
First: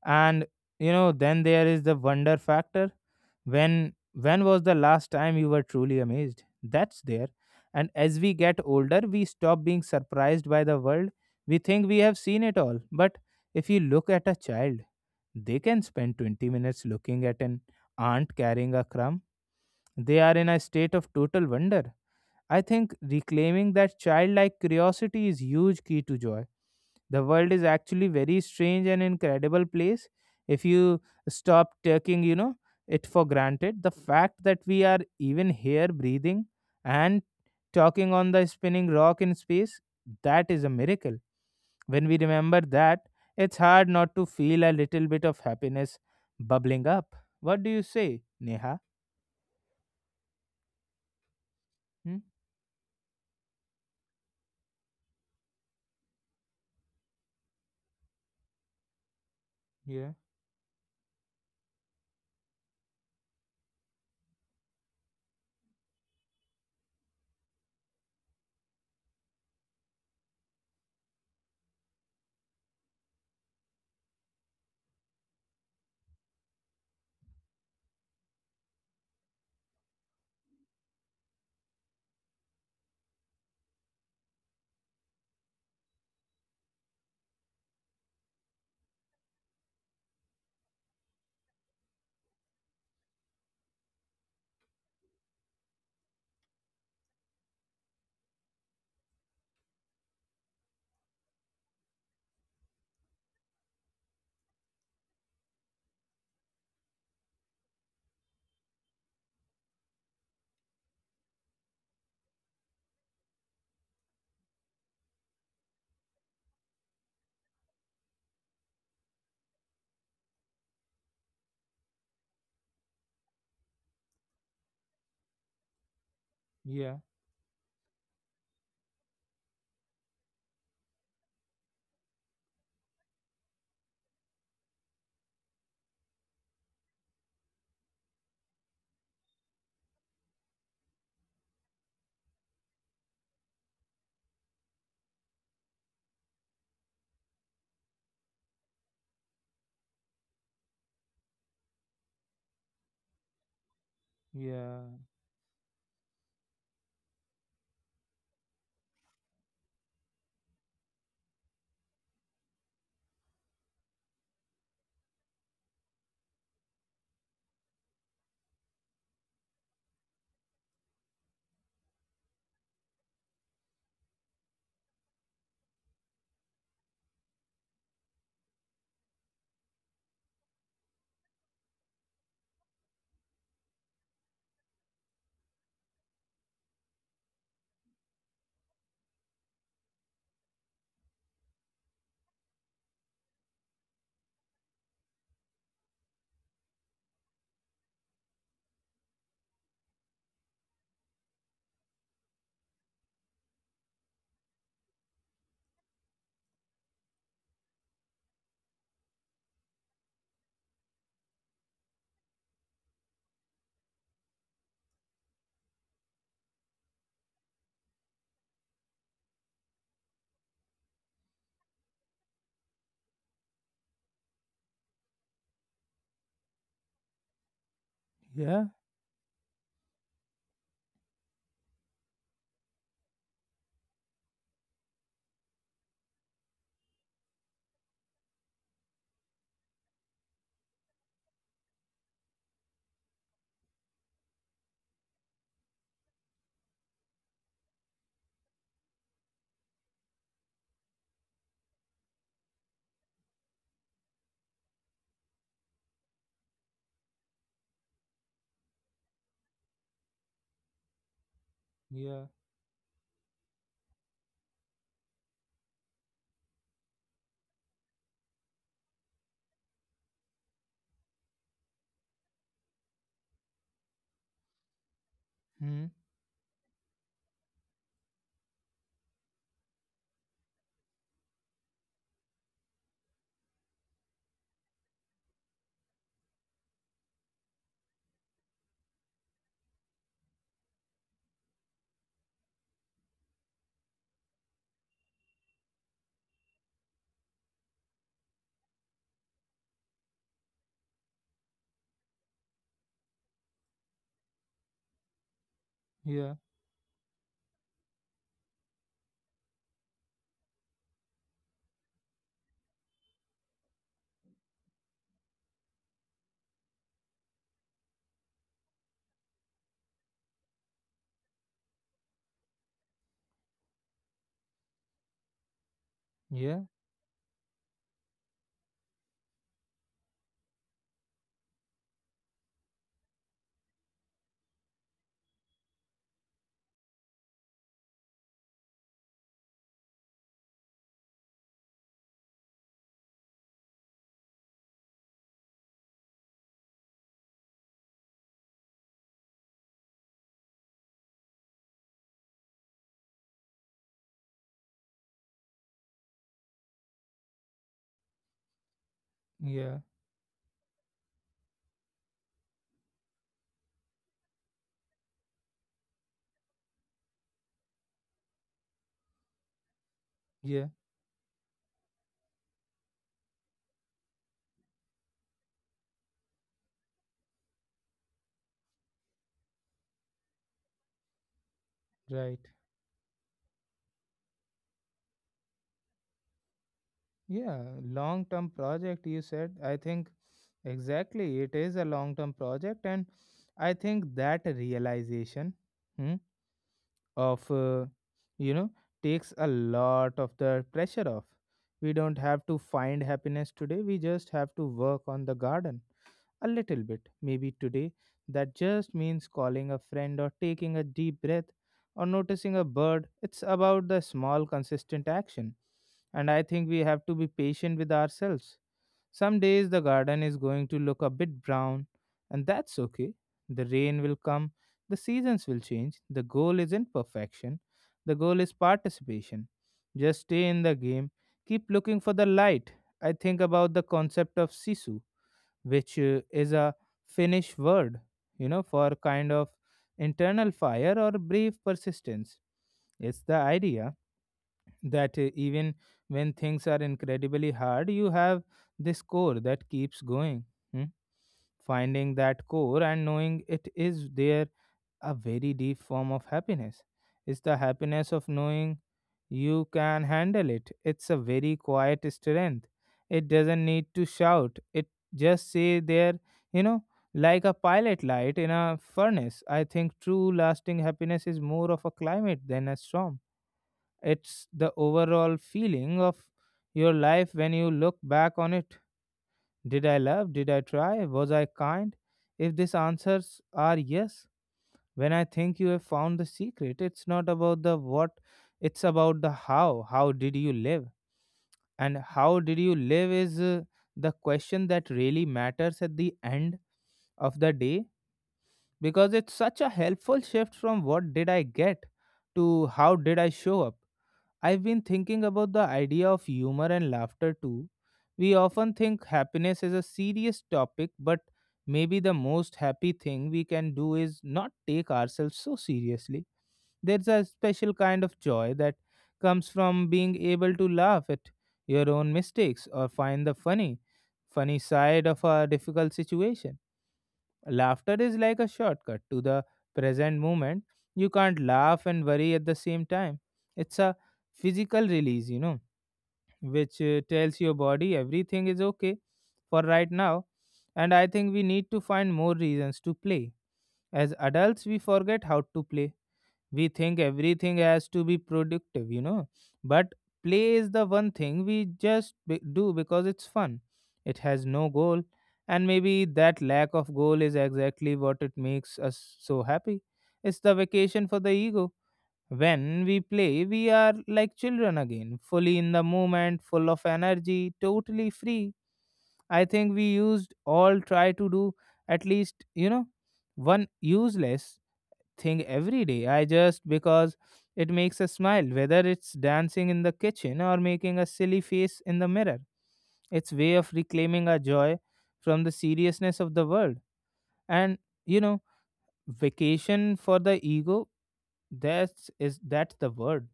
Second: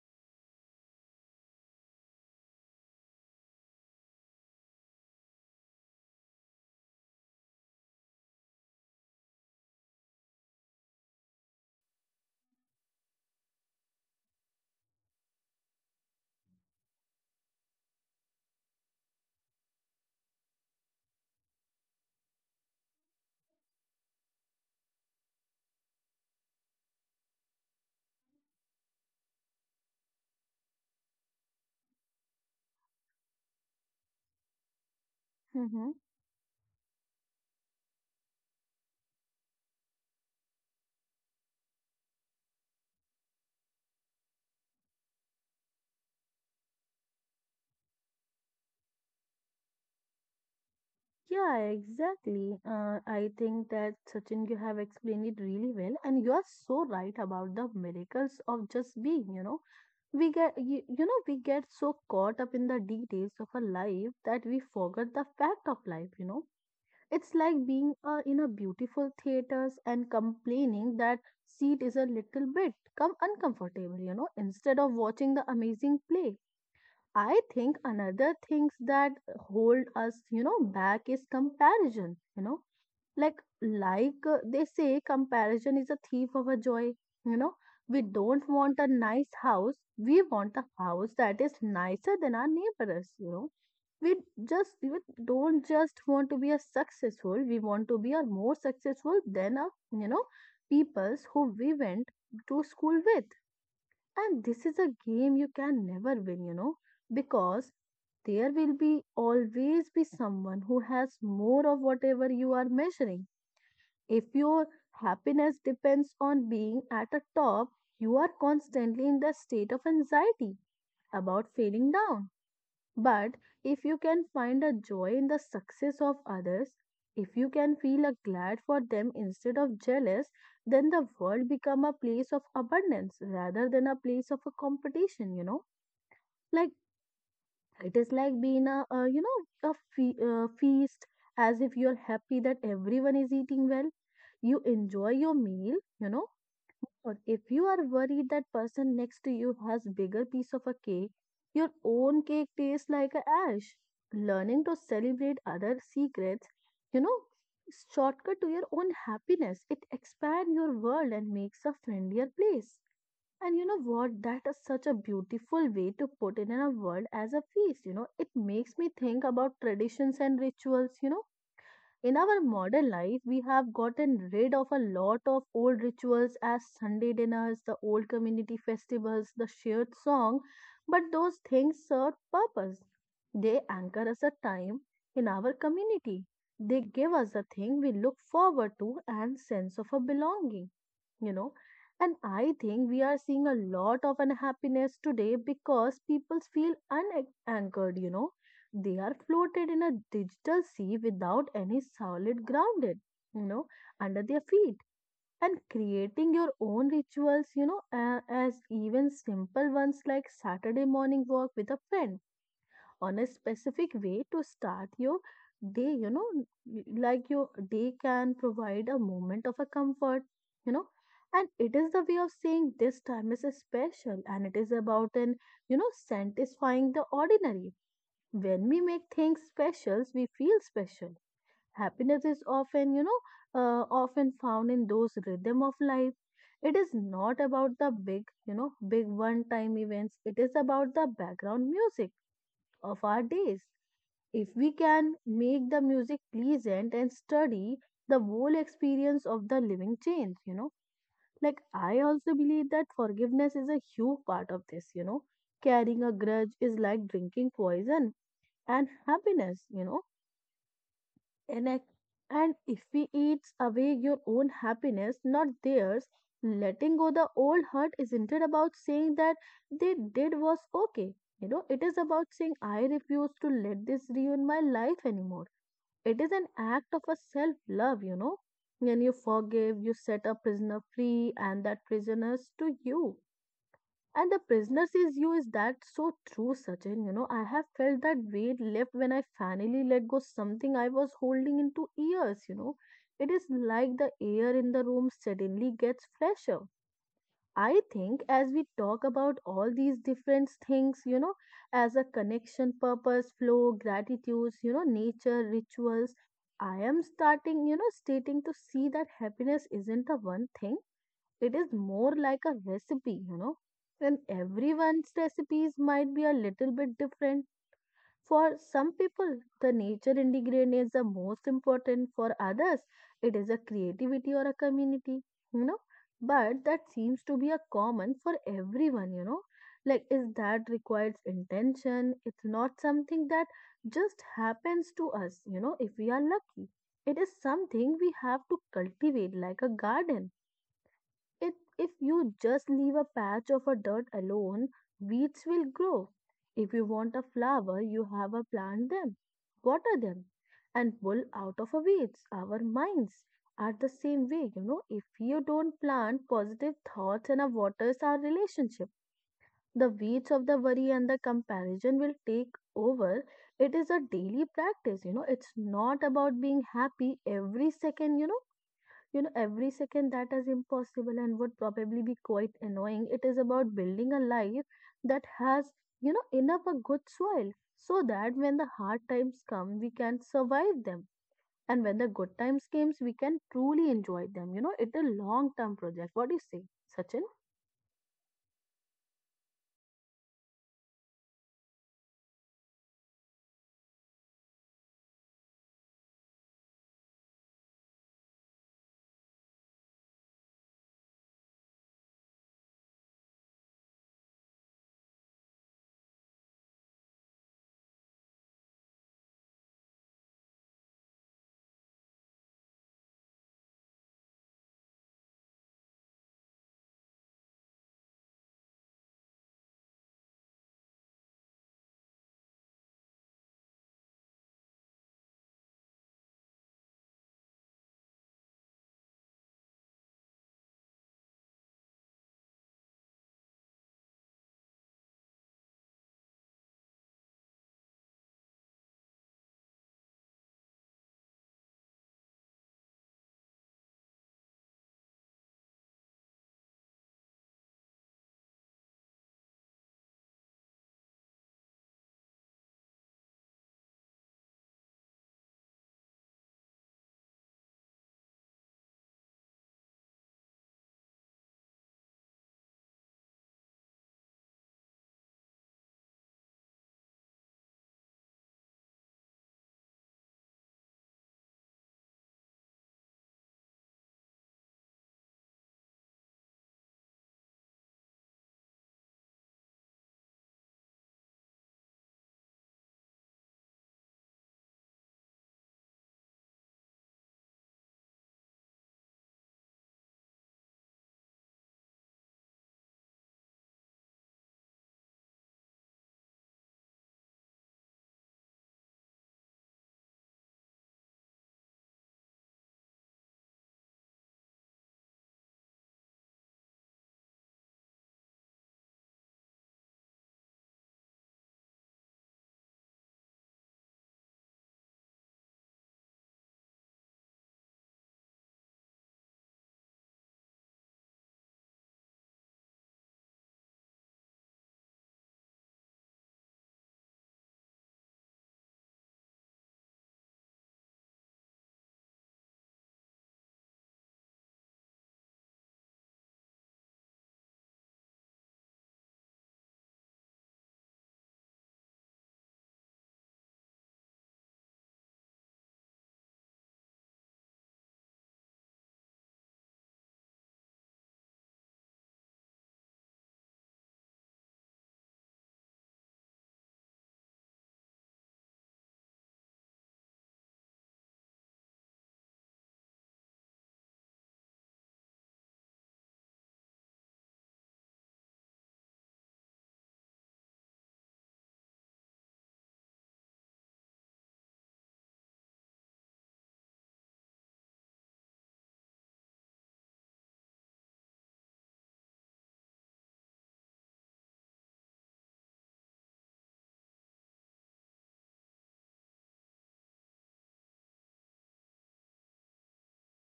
Speaker 1: And you know then there is the wonder factor. When when was the last time you were truly amazed? That's there. And as we get older, we stop being surprised by the world. We think we have seen it all, but if you look at a child, they can spend twenty minutes looking at an aunt carrying a crumb. They are in a state of total wonder. I think reclaiming that childlike curiosity is huge key to joy. The world is actually very strange and incredible place, if you stop taking, you know, it for granted. The fact that we are even here
Speaker 2: Mm-hmm.
Speaker 1: breathing and talking on the spinning rock in space, that is a miracle. When we remember that, it's hard not to feel a little bit of happiness bubbling up. What do you say, Neha?
Speaker 2: Yeah,
Speaker 1: Hmm?
Speaker 2: exactly. Uh, I think that Sachin, you have explained it really well, and you are so right about the miracles of just being, you know.
Speaker 1: Yeah,
Speaker 2: We get, you, you know, we get so caught up in the details of a life that we forget the fact of life, you know. It's like being uh, in a beautiful theaters and complaining that seat is a little bit come uncomfortable, you know, instead of watching the amazing play. I think another things that hold us, you know, back is comparison, you know, like like uh, they say comparison is a thief of a joy, you know. We don't want a nice house, we want a house that is nicer than our neighbors, you know. We just we don't just want to be a successful, we want to be a more successful than a, you know, peoples who we went to school with. And this is a game you can never win, you know because there will be always be someone who has more of whatever you are measuring. If your happiness depends on being at the top, you are constantly in the state of anxiety about feeling down. But if you can find a joy in the success of others,
Speaker 1: yeah,
Speaker 2: if you can feel a glad for them instead of jealous, then the world become a place of abundance rather than a place of a competition, you know. Like it is like being a, uh, you know, a fe- uh, feast, as if you're happy that everyone is eating well. You enjoy your meal, you know. But if you are worried that person next to you has bigger piece of a cake, your own cake tastes like a ash. Learning to
Speaker 1: yeah,
Speaker 2: celebrate other secrets, you know, shortcut to your own happiness. It expands your world and makes a friendlier place. And you know what? That is such a beautiful way to put it in a word as a feast. You know, it makes me think about traditions and rituals. You know, in our modern life, we have gotten rid of a lot of old rituals as Sunday dinners, the old community festivals, the shared song. But those things serve purpose. They anchor us a time in our community. They give us a thing we look forward to and sense of a belonging you know and I think we are seeing a lot of unhappiness today because people feel unanchored you know They are floated in a digital sea without any solid grounded you know under their feet. And creating your own rituals, you know a- as even simple ones like Saturday morning walk with a friend on a specific way to start your day you know y- like your day can provide a moment of a comfort you know and it is the way of saying this time is special, and it is about an you know satisfying the ordinary.
Speaker 1: yeah.
Speaker 2: When we make things special, we feel special. Happiness is often you know uh, often found in those rhythm of life. It is not about the big you know big one time events. It is about the background music of our days. If we can make the music pleasant and sturdy, the whole experience of the living change, you know. Like, I also believe that forgiveness is a huge part of this, you know. Carrying a grudge is like drinking poison and happiness, you know. And I,
Speaker 1: Yeah.
Speaker 2: and if we eats away your own happiness, not theirs, letting go the old hurt isn't it about saying that they did was okay. You know, it is about saying I refuse to let this ruin my life anymore.
Speaker 1: Hmm.
Speaker 2: It is an act of a self love, you know. When you forgive, you set a prisoner free, and that prisoner is to you. And the prisoner is you, is that so true, Sachin. You know, I have felt that weight lift when I finally let go something I was holding into years, you know. It is like the air in the room suddenly gets fresher. I think as we talk about all these different things, you know, as a connection, purpose, flow, gratitudes, you know, nature, rituals,
Speaker 1: Yeah.
Speaker 2: I am starting, you know, stating to see that happiness isn't a one thing. It is more like a recipe, you know, and everyone's recipes might be a little bit different. For some people, the nature ingredient is the most important. For others, it is a creativity or a community, you know.
Speaker 1: Yeah.
Speaker 2: But that seems to be a common for everyone, you know. Like, is that requires intention? It's not something that just happens to us, you know, if we are lucky. It is something we have to cultivate like a garden it, If you just leave a patch of a dirt alone, weeds will grow. If you want a flower, you have a plant them, water them, and pull out of a weeds. Our minds are the same way, you know. If you don't plant positive thoughts and a waters our relationship,
Speaker 1: Yeah.
Speaker 2: the weeds of the worry and the comparison will take over. It is a daily practice, you know. It's not about being happy every second, you know you know every second That is
Speaker 1: Yeah.
Speaker 2: impossible and would probably be quite annoying. It is about building a life that has you know enough a good soil, so that when the hard times come, we can survive them, and when the good
Speaker 1: Right.
Speaker 2: times comes, we can truly enjoy them you know It's a long term project. What do you say, Sachin?
Speaker 1: Yeah. Long term project, you said. I think exactly it is a long term project. And I think that realization, hmm, of, uh, you know, takes a lot of the pressure off. We don't have to find happiness today. We just have to work on the garden. A little bit, maybe today. That just means calling a friend or taking a deep breath or noticing a bird. It's about the small, consistent action. And I think we have to be patient with ourselves. Some days the garden is going to look a bit brown, and that's okay. The rain will come, the seasons will change. The goal isn't perfection, the goal is participation. Just stay in the game, keep looking for the light. I think about the concept of Sisu, which uh, is a Finnish word, you know, for kind of internal fire or brief persistence. It's the idea that uh, even when things are incredibly hard, you have this core that keeps going. Hmm? Finding that core and knowing it is there, a very deep form of happiness. It's the happiness of knowing you can handle it. It's a very quiet strength. It doesn't need to shout. It just say there, you know, like a pilot light in a furnace. I think true lasting happiness is more of a climate than a storm. It's the overall feeling of your life when you look back on it. Did I love? Did I try? Was I kind? If these answers are yes, when I think you have found the secret. It's not about the what, it's about the how. How did you live? And how did you live is, uh, the question that really matters at the end of the day, because it's such a helpful shift from what did I get to how did I show up. I've been thinking about the idea of humor and laughter too. We often think happiness is a serious topic, but maybe the most happy thing we can do is not take ourselves so seriously. There's a special kind of joy that comes from being able to laugh at your own mistakes or find the funny, funny side of a difficult situation. Laughter is like a shortcut to the present moment. You can't laugh and worry at the same time. It's a physical release, you know, which uh, tells your body everything is okay for right now. And I think we need to find more reasons to play. As adults, we forget how to play. We think everything has to be productive you know but play is the one thing we just be- do because it's fun. It has no goal, and maybe that lack of goal is exactly what it makes us so happy. It's the vacation for the ego. When we play we are like children again, fully in the moment, full of energy, totally free. I think we used all try to do, at least you know one useless thing every day. I just because it makes a smile, whether it's dancing in the kitchen or making a silly face in the mirror. It's way of reclaiming our joy from the seriousness of the world. And you know, Vacation for the ego, that's is that's the word.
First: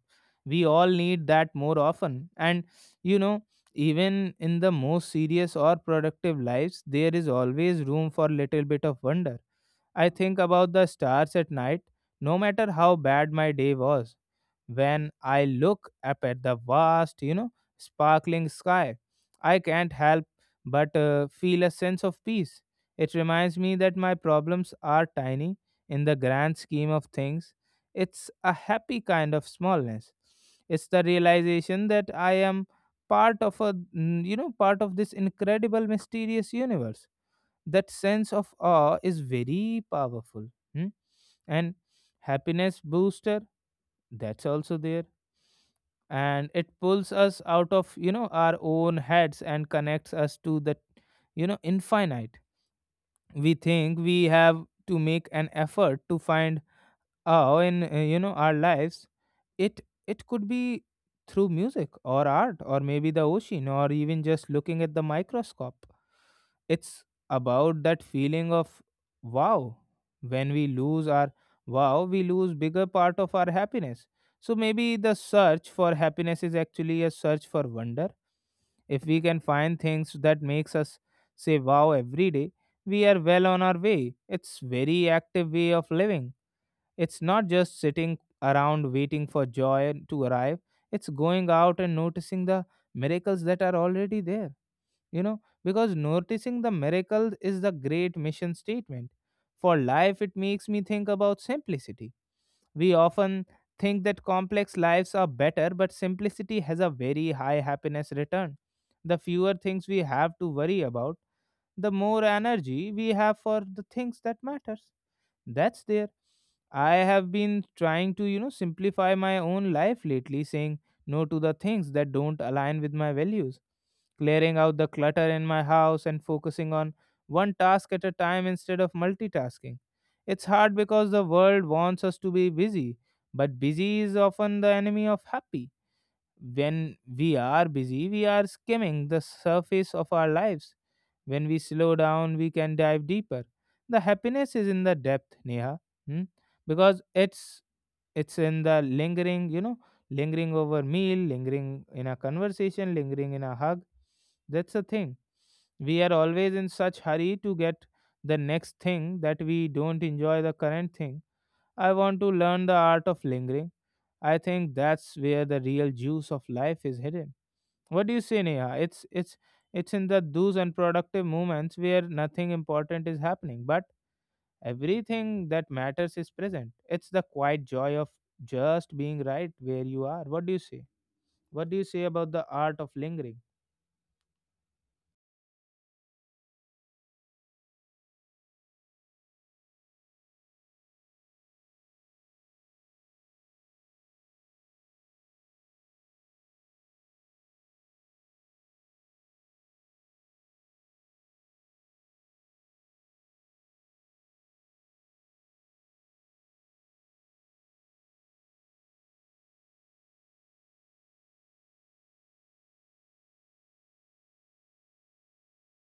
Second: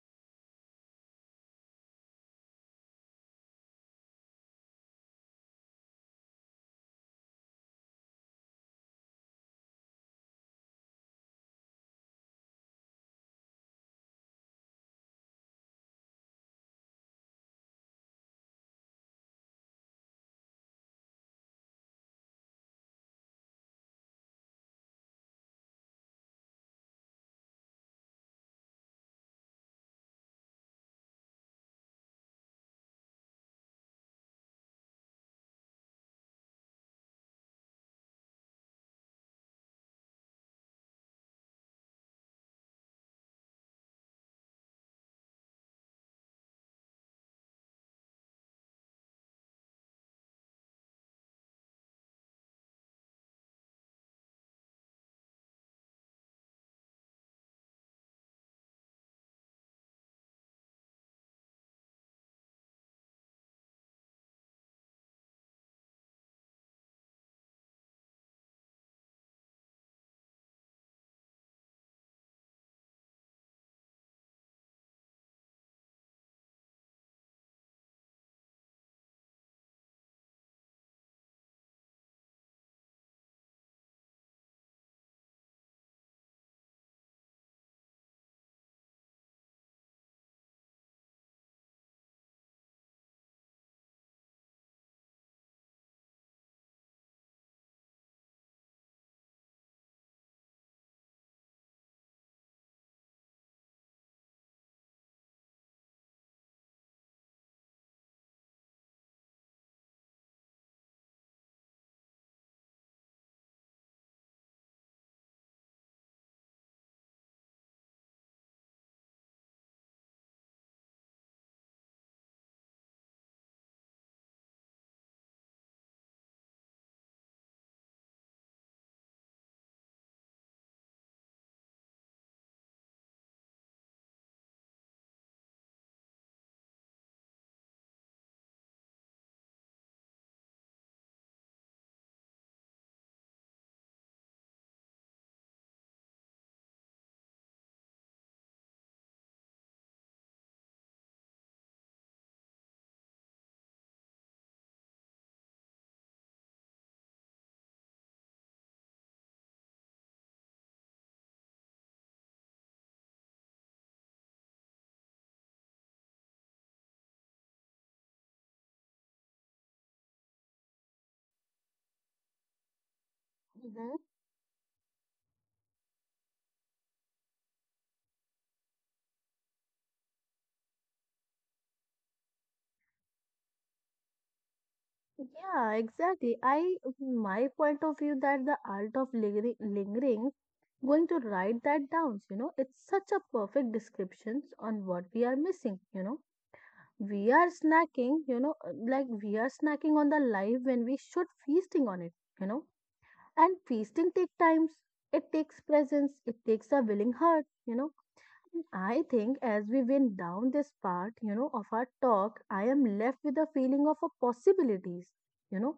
Speaker 1: We all need that more often. And you know, Even in the most serious or productive lives, there is always room for little bit of wonder. I think about the stars at night, no matter how bad my day was. When I look up at the vast, you know, sparkling sky, I can't help but uh, feel a sense of peace. It reminds me that my problems are tiny in the grand scheme of things. It's a happy kind of smallness. It's the realization that I am part of a, mm, you know, part of this incredible, mysterious universe. That sense of awe is very powerful. Hmm? And happiness booster, that's also there, and it pulls us out of you know our own heads and connects us to the you know infinite. We think we have to make an effort to find awe in uh, you know our lives. It it could be through music or art or maybe the ocean or even just looking at the microscope. It's about that feeling of wow. When we lose our wow, we lose bigger part of our happiness. So maybe the search for happiness is actually a search for wonder. If we can find things that makes us say wow every day, we are well on our way. It's very active way of living. It's not just sitting around waiting for joy to arrive. It's going out and noticing the miracles that are already there. You know because noticing the miracles is the great mission statement for life. It makes me think about simplicity. We often think that complex lives are better, but simplicity has a very high happiness return. The fewer things we have to worry about, the more energy we have for the things that matters. That's there. I have been trying to, you know, simplify my own life lately, saying no to the things that don't align with my values, clearing out the clutter in my house and focusing on one task at a time instead of multitasking. It's hard because the world wants us to be busy, but busy is often the enemy of happy. When we are busy, we are skimming the surface of our lives. When we slow down, we can dive deeper. The happiness is in the depth, Neha. Hmm? because it's it's in the lingering, you know, lingering over meal, lingering in a conversation, lingering in a hug. That's the thing. We are always in such hurry to get the next thing that we don't enjoy the current thing. I want to learn the art of lingering. I think that's where the real juice of life is hidden. What do you say, Neha? It's it's it's in the those unproductive moments where nothing important is happening, but
Speaker 2: Mm-hmm.
Speaker 1: everything that matters is present. It's the quiet joy of just being right where you are. What do you say? What do you say about the art of lingering?
Speaker 2: Yeah, exactly. I, my point of view that the art of lingering, lingering, going to write that down, you know, it's such a perfect description on what we are missing, you know. We are snacking, you know, uh, like we are snacking on the life when we should feasting on it, you know. And feasting takes times, it takes presence, it takes a willing heart, you know. And I think as we went down this part, you know, of our talk, I am left with a feeling of a possibilities, you know.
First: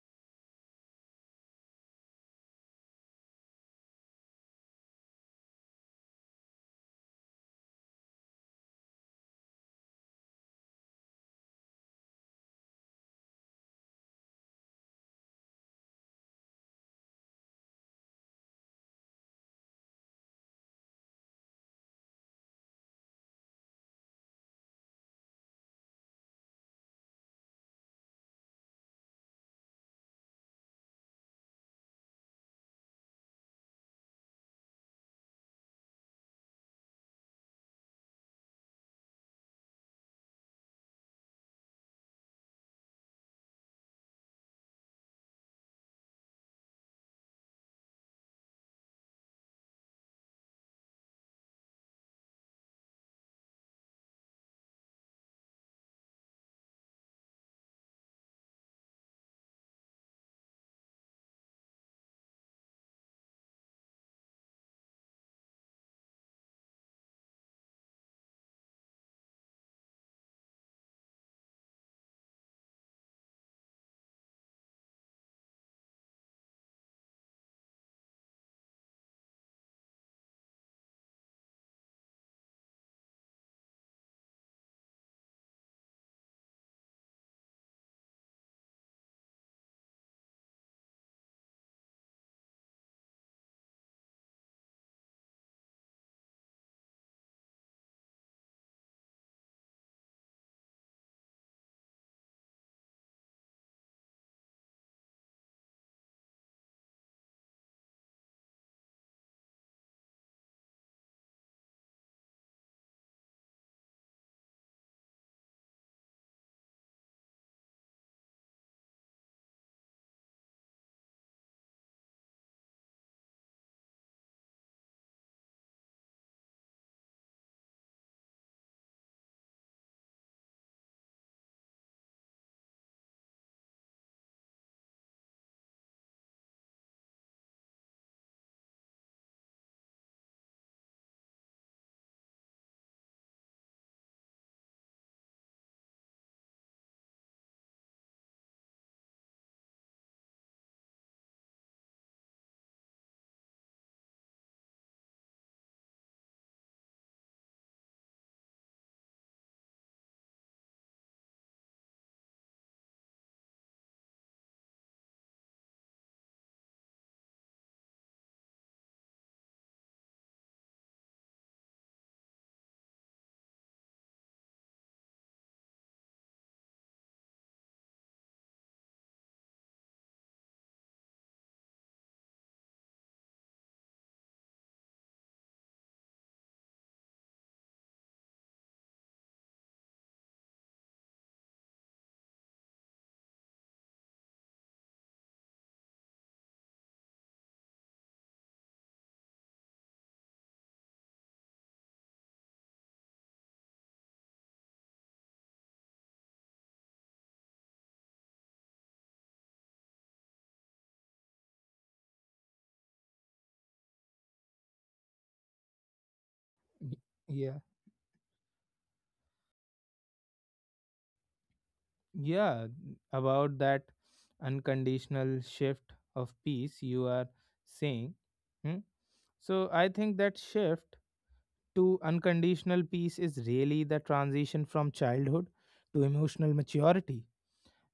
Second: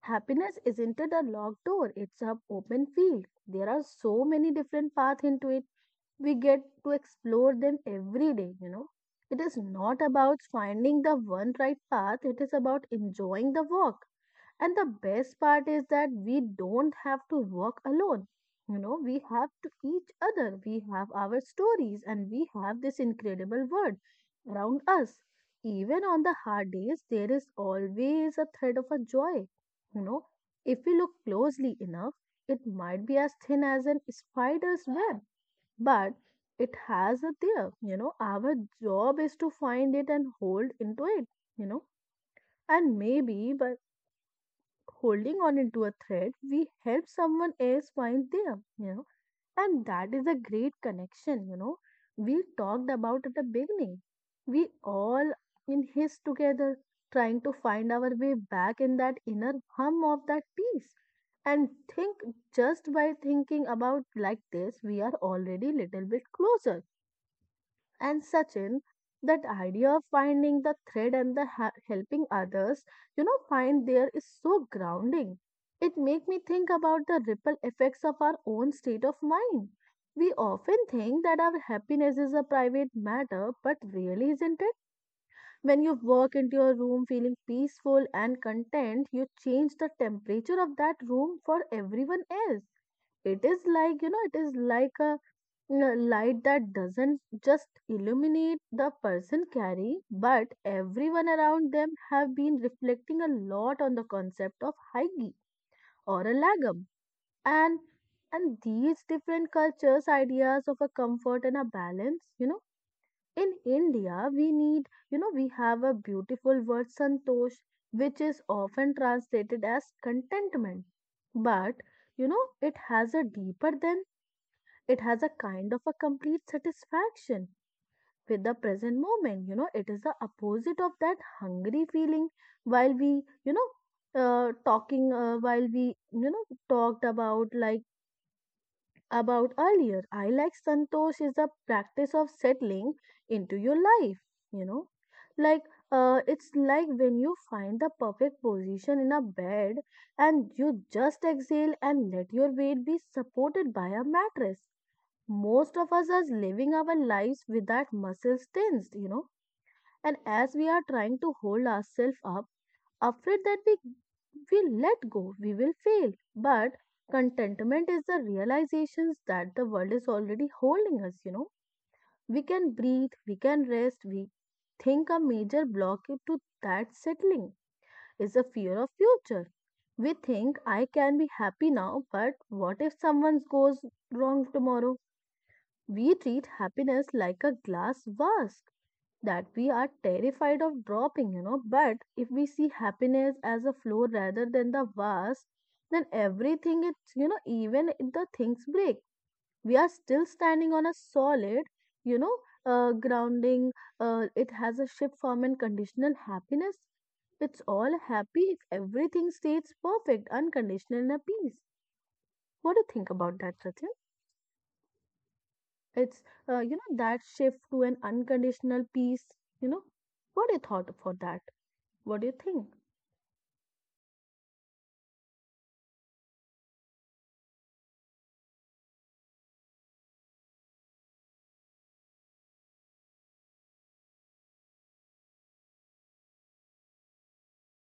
Speaker 2: Happiness isn't it a locked door, it's a open field. There are so many different paths into it. We get to explore them every day you know It is not about finding the one right path, it is about enjoying the walk. And the best part is that we don't have to walk alone you know We have to each other, we have our stories, and we have this incredible world around us. Even on the hard days there is always a thread of a joy you know If we look closely enough, it might be as thin as an spider's web, but it has it there you know Our job is to find it and hold into it you know and maybe by holding on into a thread, we help someone else find them you know And that is a great connection you know We talked about at the beginning, we all in his together, trying to find our way back in that inner hum of that peace. And think, just by thinking about like this, we are already little bit closer. And Sachin, that idea of finding the thread and the ha- helping others, you know, find there is so grounding. It make me think about the ripple effects of our own state of mind. We often think that our happiness is a private matter, but really isn't it? When you walk into your room feeling peaceful and content, you change the temperature of that room for everyone else. It is like, you know, it is like a l- light that doesn't just illuminate the person carrying, but everyone around them have been reflecting a lot on the concept of hygie or a lagam. And and these different cultures, ideas of a comfort and a balance, you know, in India we need, you know, we have a beautiful word santosh, which is often translated as contentment. But you know, it has a deeper than it has a kind of a complete satisfaction with the present moment you know It is the opposite of that hungry feeling while we you know uh, talking uh, while we you know talked about like about earlier I like santosh is the practice of settling into your life you know like, uh, it's like when you find the perfect position in a bed, and you just exhale and let your weight be supported by a mattress. Most of us are living our lives with that muscles tensed, you know. And as we are trying to hold ourselves up, afraid that we we let go, we will fail. But contentment is the realizations that the world is already holding us, you know. We can breathe, we can rest, we think a major block to that settling is a fear of future. We think I can be happy now, but what if someone goes wrong tomorrow? We treat happiness like a glass vase that we are terrified of dropping, you know. But if we see happiness as a flow rather than the vase, then everything it's you know, even if the things break, we are still standing on a solid, you know, uh, grounding. Uh, it has a shift form and conditional happiness. It's all happy if everything stays perfect, unconditional, and a peace. What do you think about that, Sachin? It's, uh, you
Speaker 1: Y-
Speaker 2: know, that shift
Speaker 1: Yeah.
Speaker 2: to an unconditional peace, you know. What do you thought for that? What do you
Speaker 1: Yeah,
Speaker 2: think?
Speaker 1: about that unconditional shift of peace you are saying. Hmm? So I think that shift to unconditional peace is really the transition from childhood to emotional maturity.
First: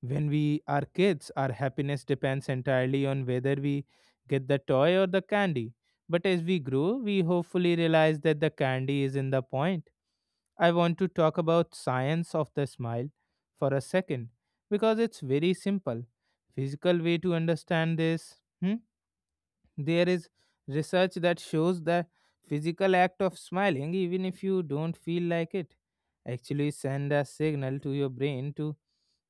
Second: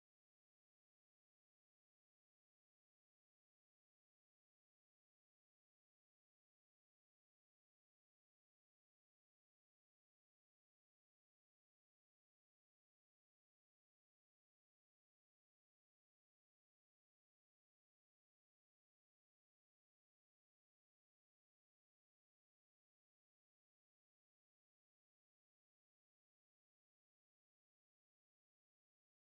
Speaker 1: When we are kids, our happiness depends entirely on whether we get the toy or the candy. But as we grow, we hopefully realize that the candy is in the point. I want to talk about science of the smile for a second because it's very simple physical way to understand this. Hmm? There is research that shows the physical act of smiling, even if you don't feel like it, actually send a signal to your brain to,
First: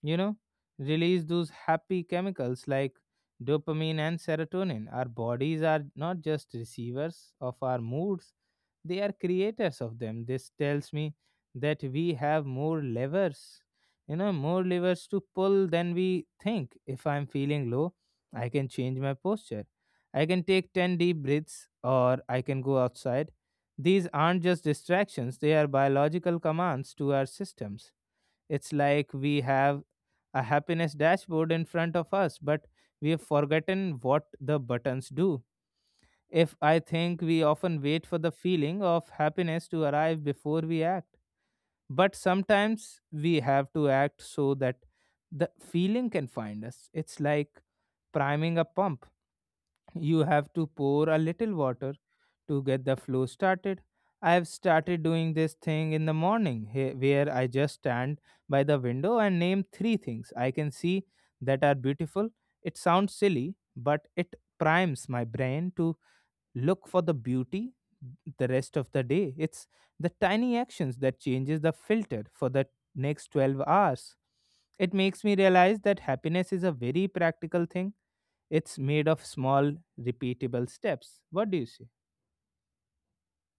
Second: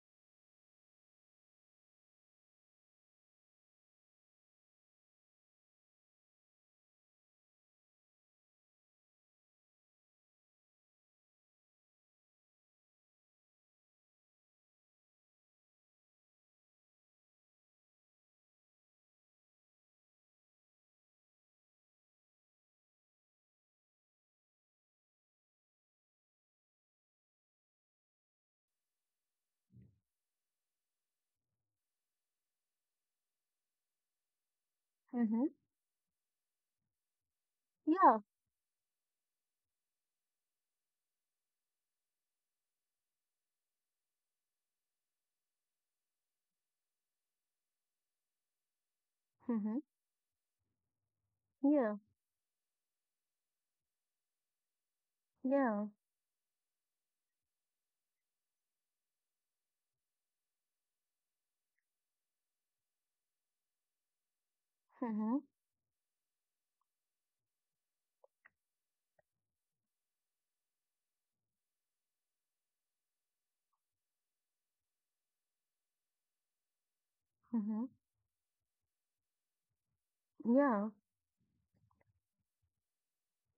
Speaker 1: you know, release those happy chemicals like dopamine and serotonin. Our bodies are not just receivers of our moods, they are creators of them. This tells me that we have more levers, you know, more levers to pull than we think. If I'm feeling low, I can change my posture. I can take ten deep breaths or I can go outside. These aren't just distractions, they are biological commands to our systems. It's like we have a happiness dashboard in front of us, but we have forgotten what the buttons do.
Speaker 2: Mm-hmm.
Speaker 1: If I think we often wait for
Speaker 2: Yeah.
Speaker 1: the feeling of happiness to arrive before we act, but sometimes we have to act so that the feeling can find us. It's like priming a pump.
Speaker 2: Mm-hmm.
Speaker 1: You have to pour a little water
Speaker 2: Yeah.
Speaker 1: to get the flow started. I have started doing this
Speaker 2: Yeah.
Speaker 1: thing in the morning he- where I just stand by the window and name three things I can see that are beautiful. It sounds silly, but it primes my
Speaker 2: Mm-hmm.
Speaker 1: brain to look for the beauty the rest of the day. It's the tiny actions that changes the filter for the next twelve hours. It makes me realize that happiness is a very practical
Speaker 2: Mm-hmm.
Speaker 1: thing. It's made of small, repeatable
Speaker 2: Yeah.
Speaker 1: steps. What do you say?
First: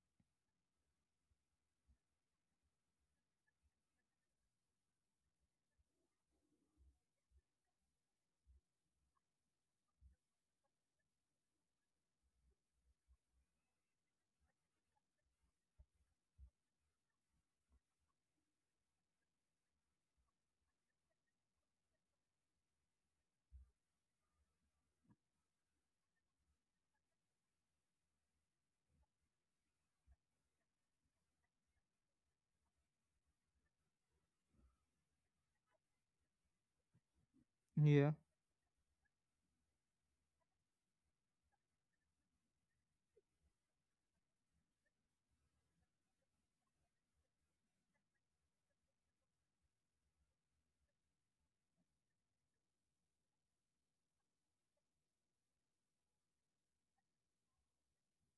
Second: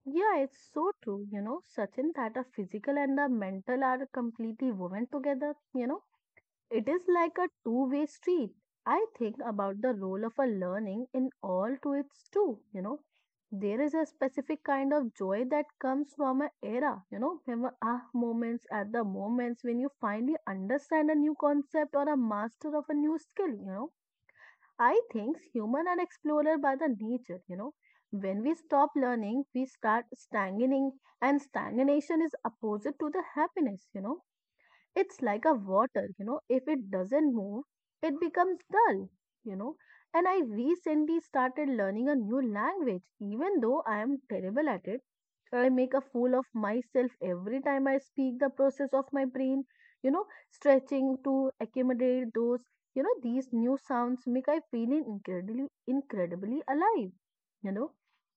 Speaker 2: Yeah, it's so true, you know, Sachin, that a physical and a mental are completely woven together, you know It is like a two-way street. I think about the role of a learning in all to its two. you know. There is a specific kind of joy that comes from an era, you know, from a ah moments at the moments when you finally understand a new concept or a master of a new skill, you know. I think human are explorer by the nature, you know. When we stop learning, we start stagnating, and stagnation is opposite to the happiness, you know It's like a water, you know, if it doesn't move,
Speaker 1: Yeah.
Speaker 2: it becomes dull, you know. And I recently started learning a new language, even though I am terrible at it. So, I make a fool of myself every time I speak the process of my brain, you know, stretching to accommodate those, you know, these new sounds make I feeling incredibly incredibly alive. You know,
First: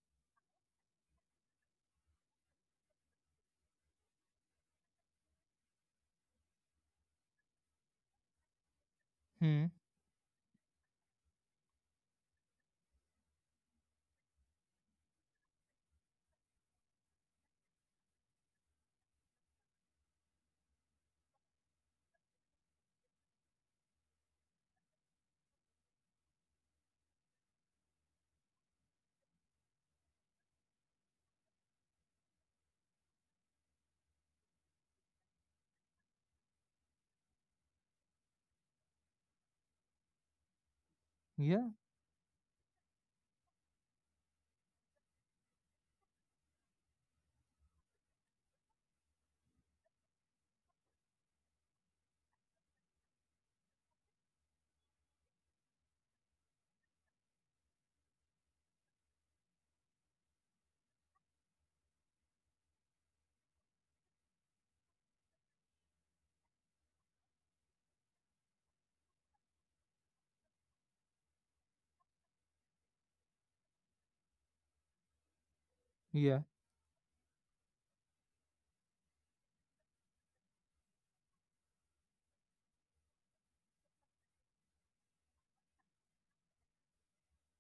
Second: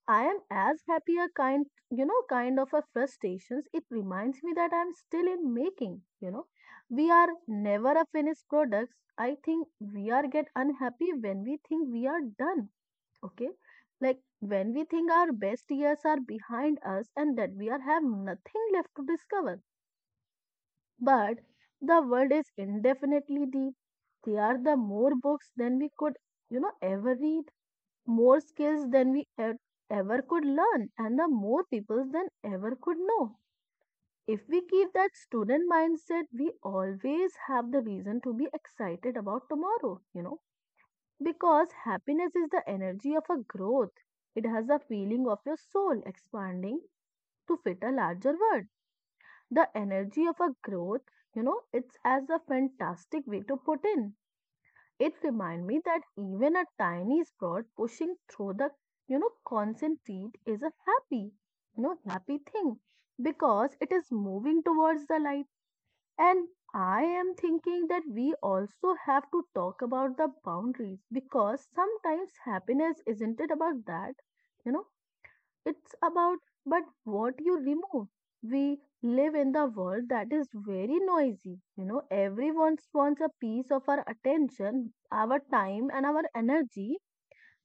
Speaker 2: I am as happy a kind, you know, kind of a frustrations. It reminds me that I'm still in making, you know. We are never a finished products. I think
Speaker 1: Hmm.
Speaker 2: we are get unhappy when we think we are done. Okay. Like when we think our best years are behind us and that we are have nothing left to discover. But the world is indefinitely deep. There are the more books than we could, you know, ever read, more skills than we e- ever could learn, and the more people than ever could know. If we keep that student mindset, we always have the reason to be excited about tomorrow, you know
Speaker 1: Yeah.
Speaker 2: because happiness is the energy of a growth. It has a feeling of your soul expanding to fit a larger world. The energy of a growth, you know, it's as a fantastic way to put in. It reminds me that even a tiny sprout pushing through the, you know, concentrate is a happy, you know, happy thing because it is moving towards the light. And I am thinking that we also have to talk about the boundaries because sometimes happiness isn't it about that? You know, it's about
Speaker 1: Yeah.
Speaker 2: but what you remove. We live in the world that is very noisy. You know, everyone wants a piece of our attention, our time, and our energy.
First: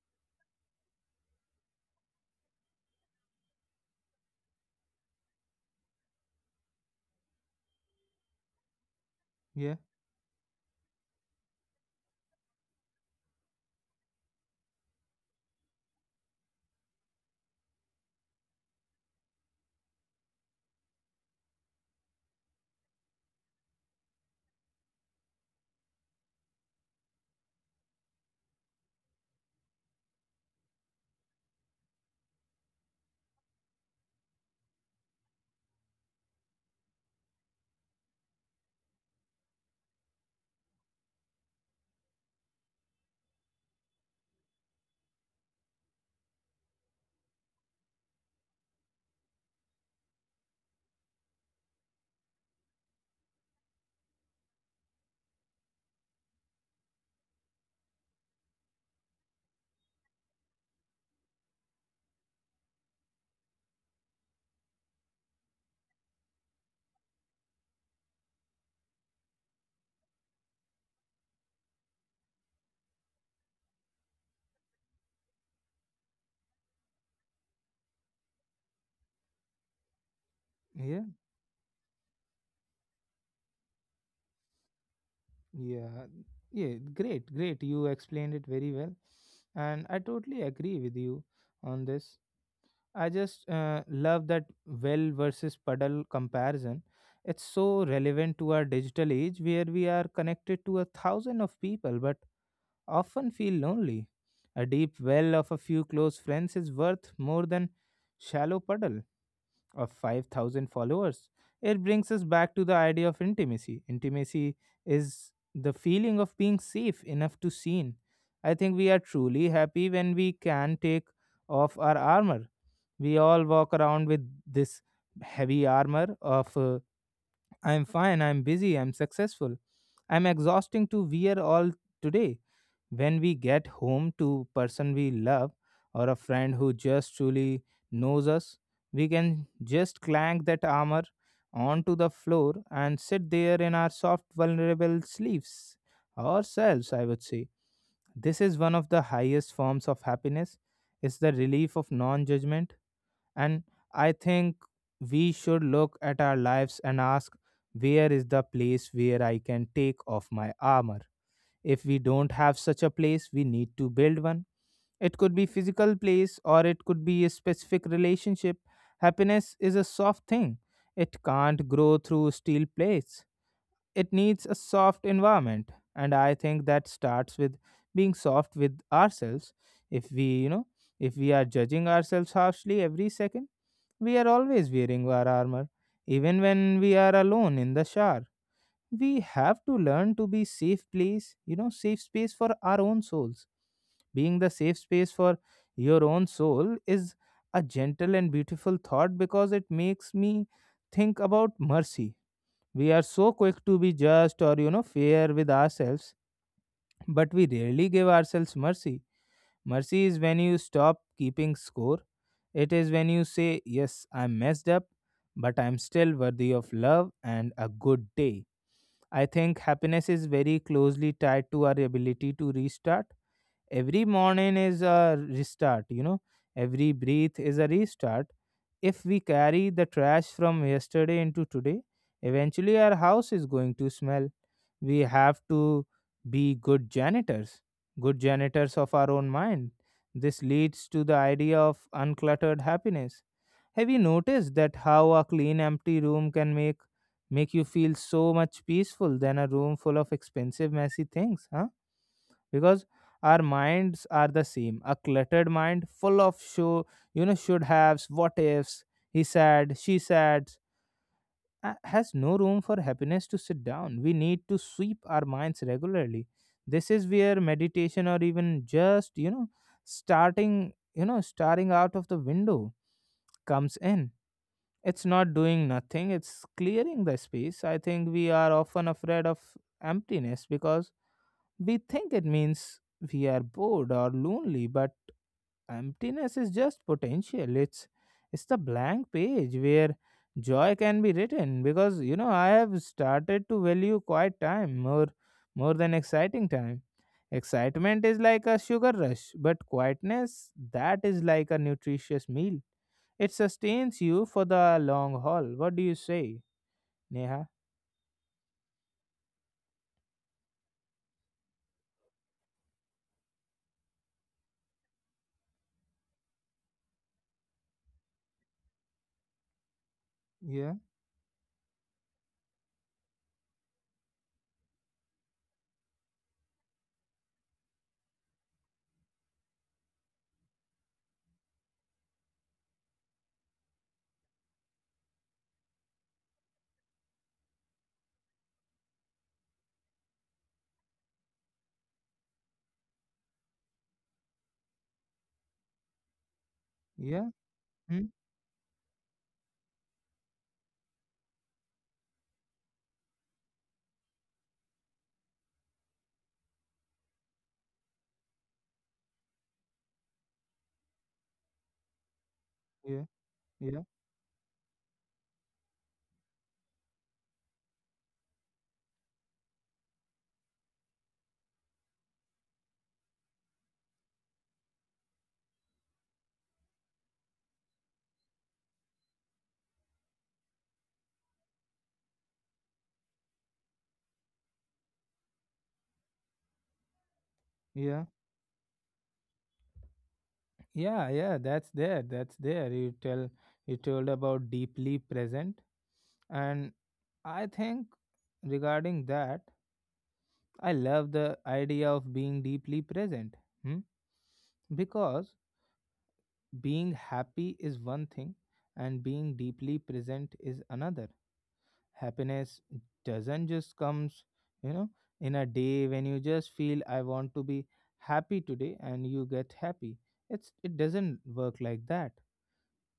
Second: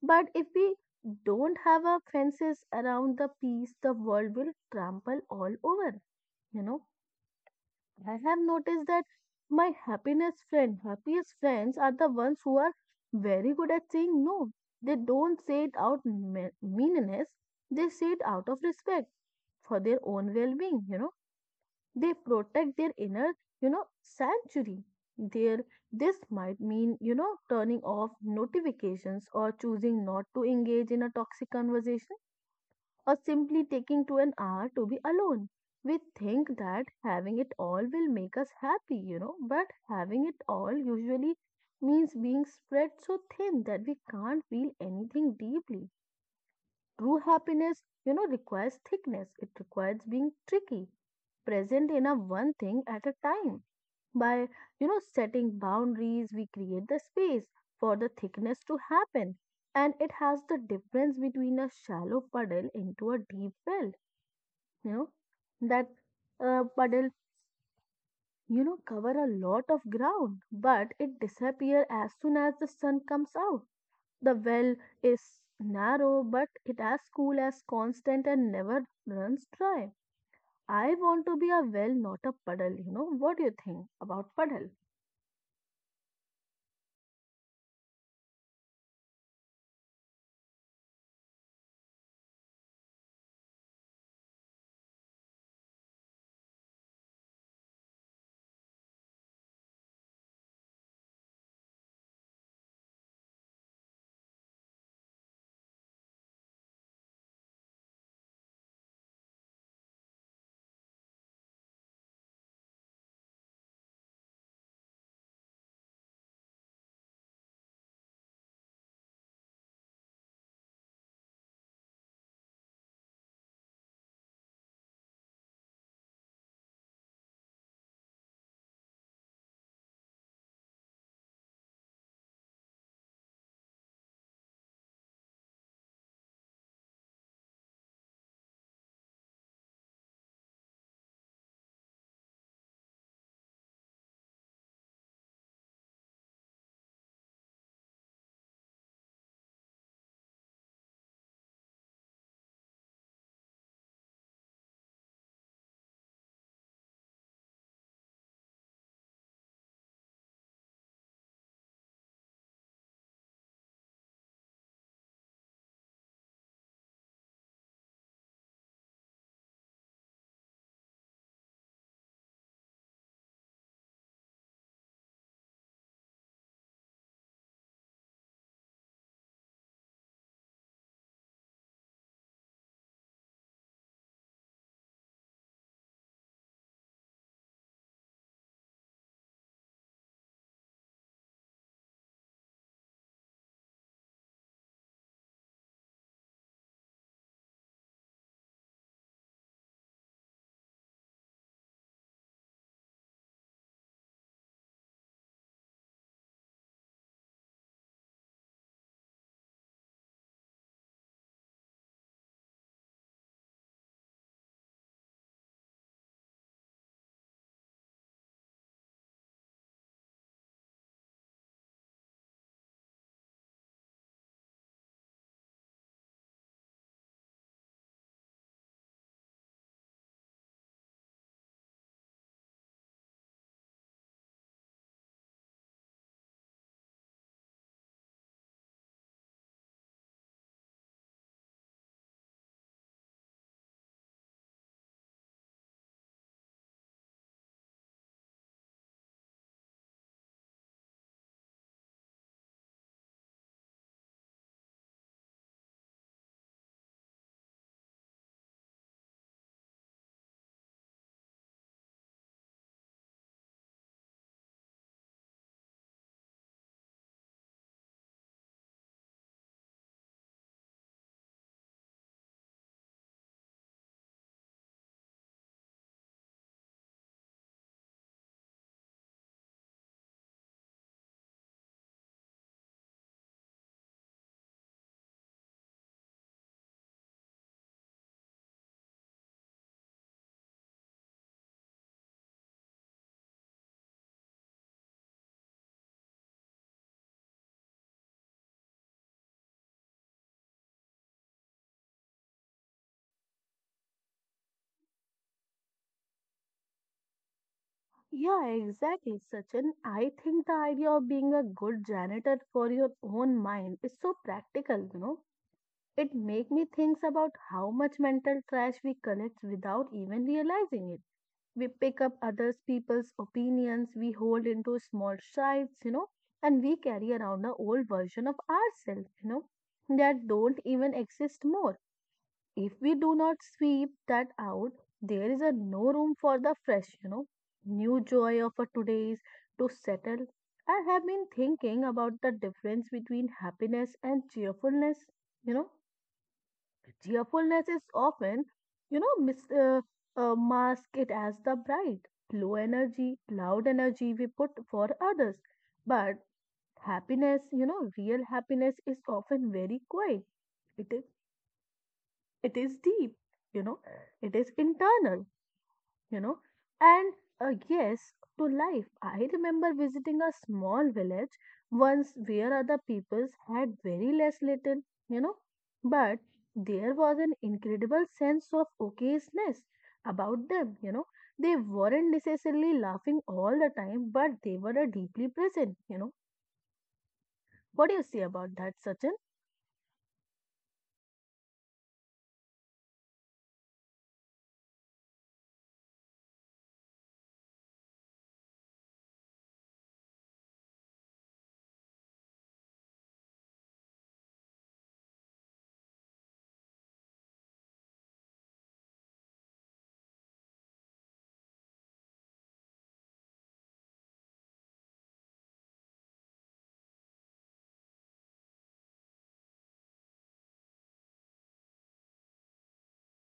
Speaker 2: But if we don't have our fences around the peace, the world will trample all over. You know, I have noticed that my
Speaker 1: Yeah.
Speaker 2: happiness friend, happiest friends are the ones who are very good at saying no. They don't say it out me- meanness, they say it out of respect for their own well-being, you know. They protect their inner, you know, sanctuary. Their this might mean, you know, turning off notifications or choosing not to engage in a toxic conversation or simply taking to an hour to be alone. We think that having it all will make us happy, you know, but having it all usually means being spread so thin that we can't feel anything deeply. True happiness, you know, requires thickness, it requires being tricky, present in a one thing at a time. By, you know, setting boundaries, we create the space for the thickness to happen, and it has the difference between a shallow puddle into a deep well you know that uh, puddle you know cover a lot of ground, but it disappear as soon as the sun comes out. The well is narrow, but it as cool as constant and never runs dry. I
Speaker 1: Yeah.
Speaker 2: want to be a well, not a puddle you know What do you think about puddle?
Speaker 1: Yeah. Yeah. Great. Great. You explained it very well. And I totally agree with you on this. I just uh, love that well versus puddle comparison. It's so relevant to our digital age where we are connected to a thousand of people but often feel lonely. A deep well of a few close friends is worth more than shallow puddle of five thousand followers. It brings us back to the idea of intimacy. Intimacy is the feeling of being safe enough to seen. I think we are truly happy when we can take off our armor. We all walk around with this heavy armor of uh, I'm fine, I'm busy, I'm successful. I'm exhausting to wear all today. When we get home to person we love or a friend who just truly knows us, we can just clank that armor onto the floor and sit there in our soft vulnerable sleeves ourselves, I would say. This is one of the highest forms of happiness. It's the relief of non judgment. And I think we should look at our lives and ask, where is the place where I can take off my armor? If we don't have such a place, we need to build one. It could be physical place or it could be a specific relationship. Happiness is a soft thing. It can't grow through steel plates. It needs a soft environment. And I think that starts with being soft with ourselves. If we, you know, if we are judging ourselves harshly every second, we are always wearing our armor, even when we are alone in the shower. We have to learn to be safe place, you know, safe space for our own souls. Being the safe space for your own soul is a gentle and beautiful thought because it makes me think about mercy. We are so quick to be just or, you know, fair with ourselves, but we rarely give ourselves mercy. Mercy is when you stop keeping score. It is when you say, yes, I messed up, but I'm still worthy of love and a good day. I think happiness is very closely tied to our ability to restart. Every morning is a restart, you know, every breath is a restart. If we carry the trash from yesterday into today, eventually our house is going to smell. We have to be good janitors, good janitors of our own mind. This leads to the idea of uncluttered happiness. Have you noticed that how a clean empty room can make make you feel so much peaceful than a room full of expensive messy things, huh? Because our minds are the same. A cluttered mind full of show, you know, should haves, what ifs, he said she said, uh, has no room for happiness to sit down. We need to sweep our minds regularly. This is where meditation or even just, you know starting you know staring out of the window comes in. It's not doing nothing, it's clearing the space. I think we are often afraid of emptiness because we think it means we are bored or lonely, but emptiness is just potential. It's it's the blank page where joy can be written. Because you know I have started to value quiet time more more than exciting time. Excitement is like a sugar rush, but quietness that is like a nutritious meal. It sustains you for the long haul. What do you say, Neha?
Speaker 2: Yeah, exactly, Sachin. I think the idea of being a good janitor for your own mind is so practical you know It make me thinks about how much mental trash we collect without even
Speaker 1: Yeah,
Speaker 2: realizing it. We pick up others people's opinions, we hold into small strides, you know, and we carry around the old version of ourselves, you know, that don't even exist more. If we do not sweep that out, there is a no room for the fresh, you know, new joy of a today's to settle. I have been thinking about the difference between happiness and cheerfulness, you know
Speaker 1: yeah,
Speaker 2: Cheerfulness is
Speaker 1: hmm,
Speaker 2: often, you know, mis- uh, uh, masked it as the bright, low energy, loud energy we put for others. But happiness, you know, real happiness is often very quiet. It is, it is deep,
Speaker 1: yeah,
Speaker 2: you know,
Speaker 1: yeah,
Speaker 2: it is internal you know. And uh, yes, to life. I remember visiting a small village once where other peoples had very less little, you know, but there was an incredible sense of okayness about them, you know. They weren't necessarily laughing all the time, but they were uh, deeply present, you know. What do you say
Speaker 1: yeah.
Speaker 2: about that, Sachin?
Speaker 1: Yeah, yeah, that's there. That's there. You tell you told about deeply present, and I think regarding that, I love the idea of being deeply present. Hmm? Because being happy is one thing and being deeply present is another. Happiness doesn't just comes, you know, in a day when you just feel I want to be happy today and you get happy. It's it doesn't work like that.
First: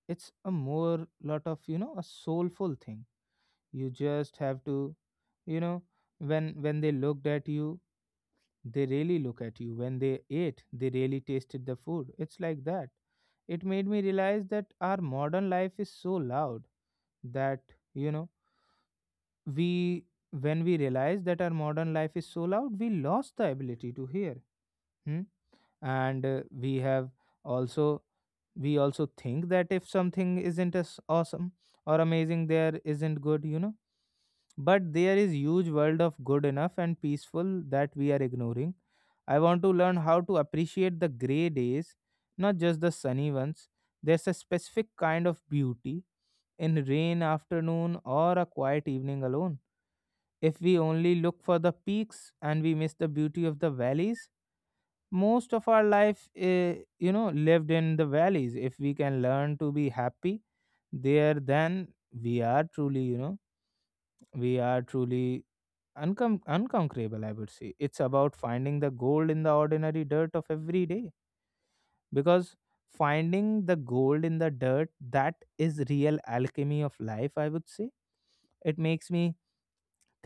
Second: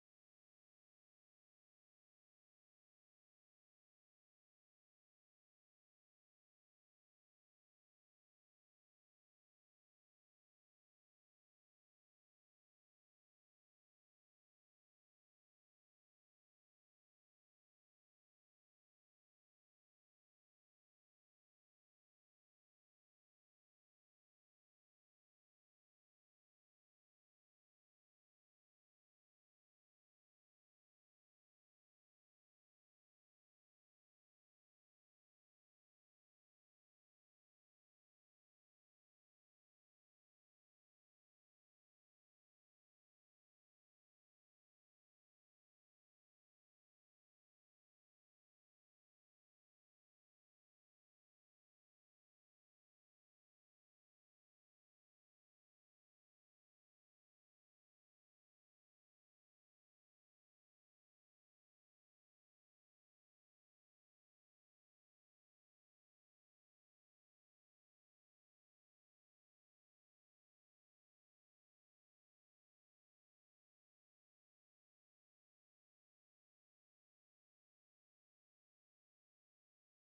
Speaker 1: It's a more lot of, you know a soulful thing. You just have to, you know when when they looked at you, they really look at you, when they ate they really tasted the food. It's like that. It made me realize that our modern life is so loud that, you know we when we realize that our modern life is so loud we lost the ability to hear. Hmm? And uh, we have also, we also think that if something isn't as awesome or amazing there isn't good, you know, but there is huge world of good enough and peaceful that we are ignoring. I want to learn how to appreciate the gray days, not just the sunny ones. There's a specific kind of beauty in rain afternoon or a quiet evening alone. If we only look for the peaks and we miss the beauty of the valleys, most of our life eh, you know lived in the valleys. If we can learn to be happy there, then we are truly you know we are truly uncom unconquerable, I would say. It's about finding the gold in the ordinary dirt of every day, because finding the gold in the dirt, that is real alchemy of life, I would say. It makes me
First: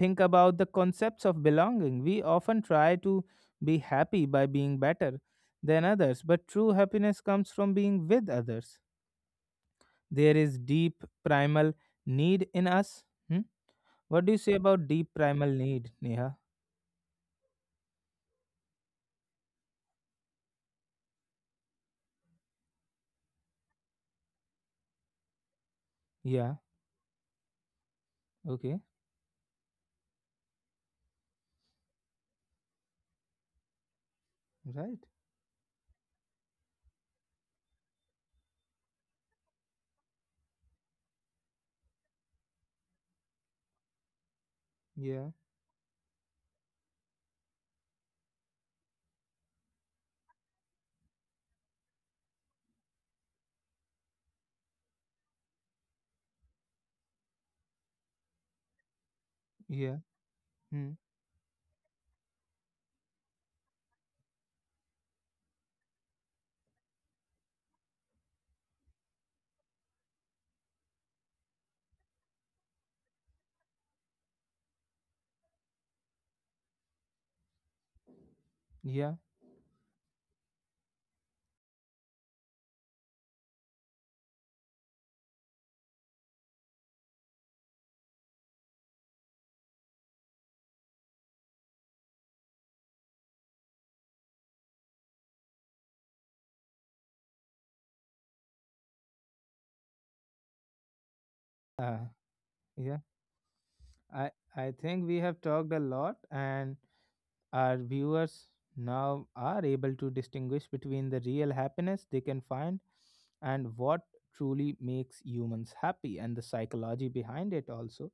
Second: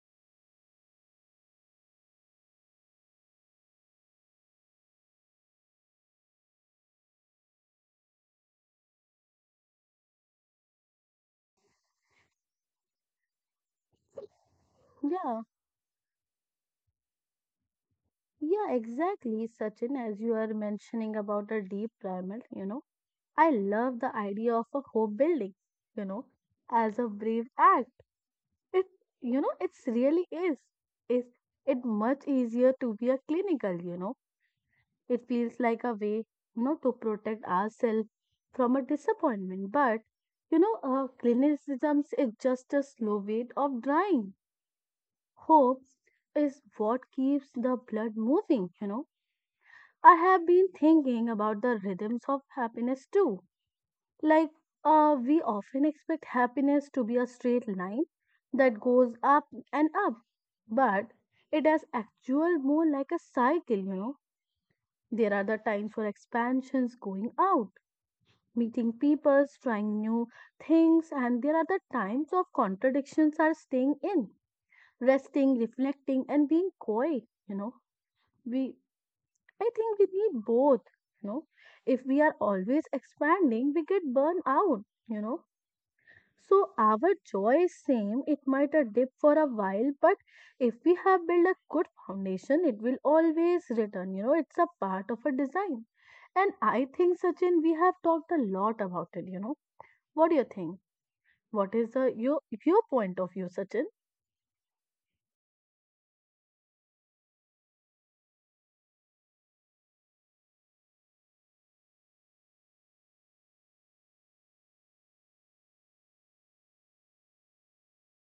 Speaker 1: think about the concepts of belonging. We often try to be happy by being better than others, but true happiness comes from being with others. There is deep primal need in us. Hmm? What do you say about deep
Speaker 2: Yeah,
Speaker 1: primal need, Neha?
Speaker 2: yeah, exactly, Sachin, as you are mentioning about a deep primal, you know. I love the idea of a home building, you know,
Speaker 1: Yeah,
Speaker 2: as a brave act. It,
Speaker 1: okay,
Speaker 2: you know, it's really is. Is it much easier to be a clinical, you know?
Speaker 1: right.
Speaker 2: It feels like a way, you know, to protect ourselves from a disappointment. But, you know, uh, clinicism is just a slow way of drying.
Speaker 1: Yeah,
Speaker 2: Hope is what keeps the blood moving, you know. I have been thinking about the rhythms of happiness too. Like, uh, we often expect happiness to be a straight line that goes up and
Speaker 1: yeah,
Speaker 2: up,
Speaker 1: hmm.
Speaker 2: but it is actual more like a cycle, you know. There are the times for expansions, going out, meeting people, trying new things, and there are the times of contradictions are staying in, resting, reflecting, and being quiet, you know. We,
Speaker 1: Yeah,
Speaker 2: I think we need both, you know. If we are always expanding, we get burned out, you know So our joy is same. It might a dip for a while, but if we have built a good foundation, it will always return. You know, it's a part of a design. And I think Sachin, we have talked a lot about it. You know, what do you think? What is
Speaker 1: uh,
Speaker 2: the your your
Speaker 1: yeah.
Speaker 2: point of view, Sachin?
Speaker 1: I, I think we have talked a lot, and our viewers now are able to distinguish between the real happiness they can find and what truly makes humans happy and the psychology behind it also.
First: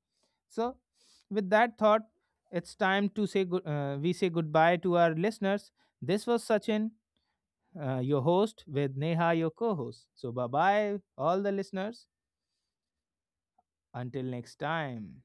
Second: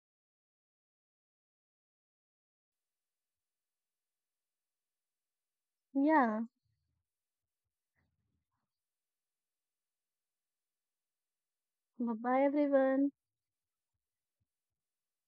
Speaker 1: So, with that thought, it's time to say good. Uh, we say goodbye to our listeners. This
Speaker 2: Yeah.
Speaker 1: was Sachin, uh, your host, with Neha, your co-host. So, bye bye, all the listeners.
Speaker 2: Bye bye, everyone.
Speaker 1: Until next time.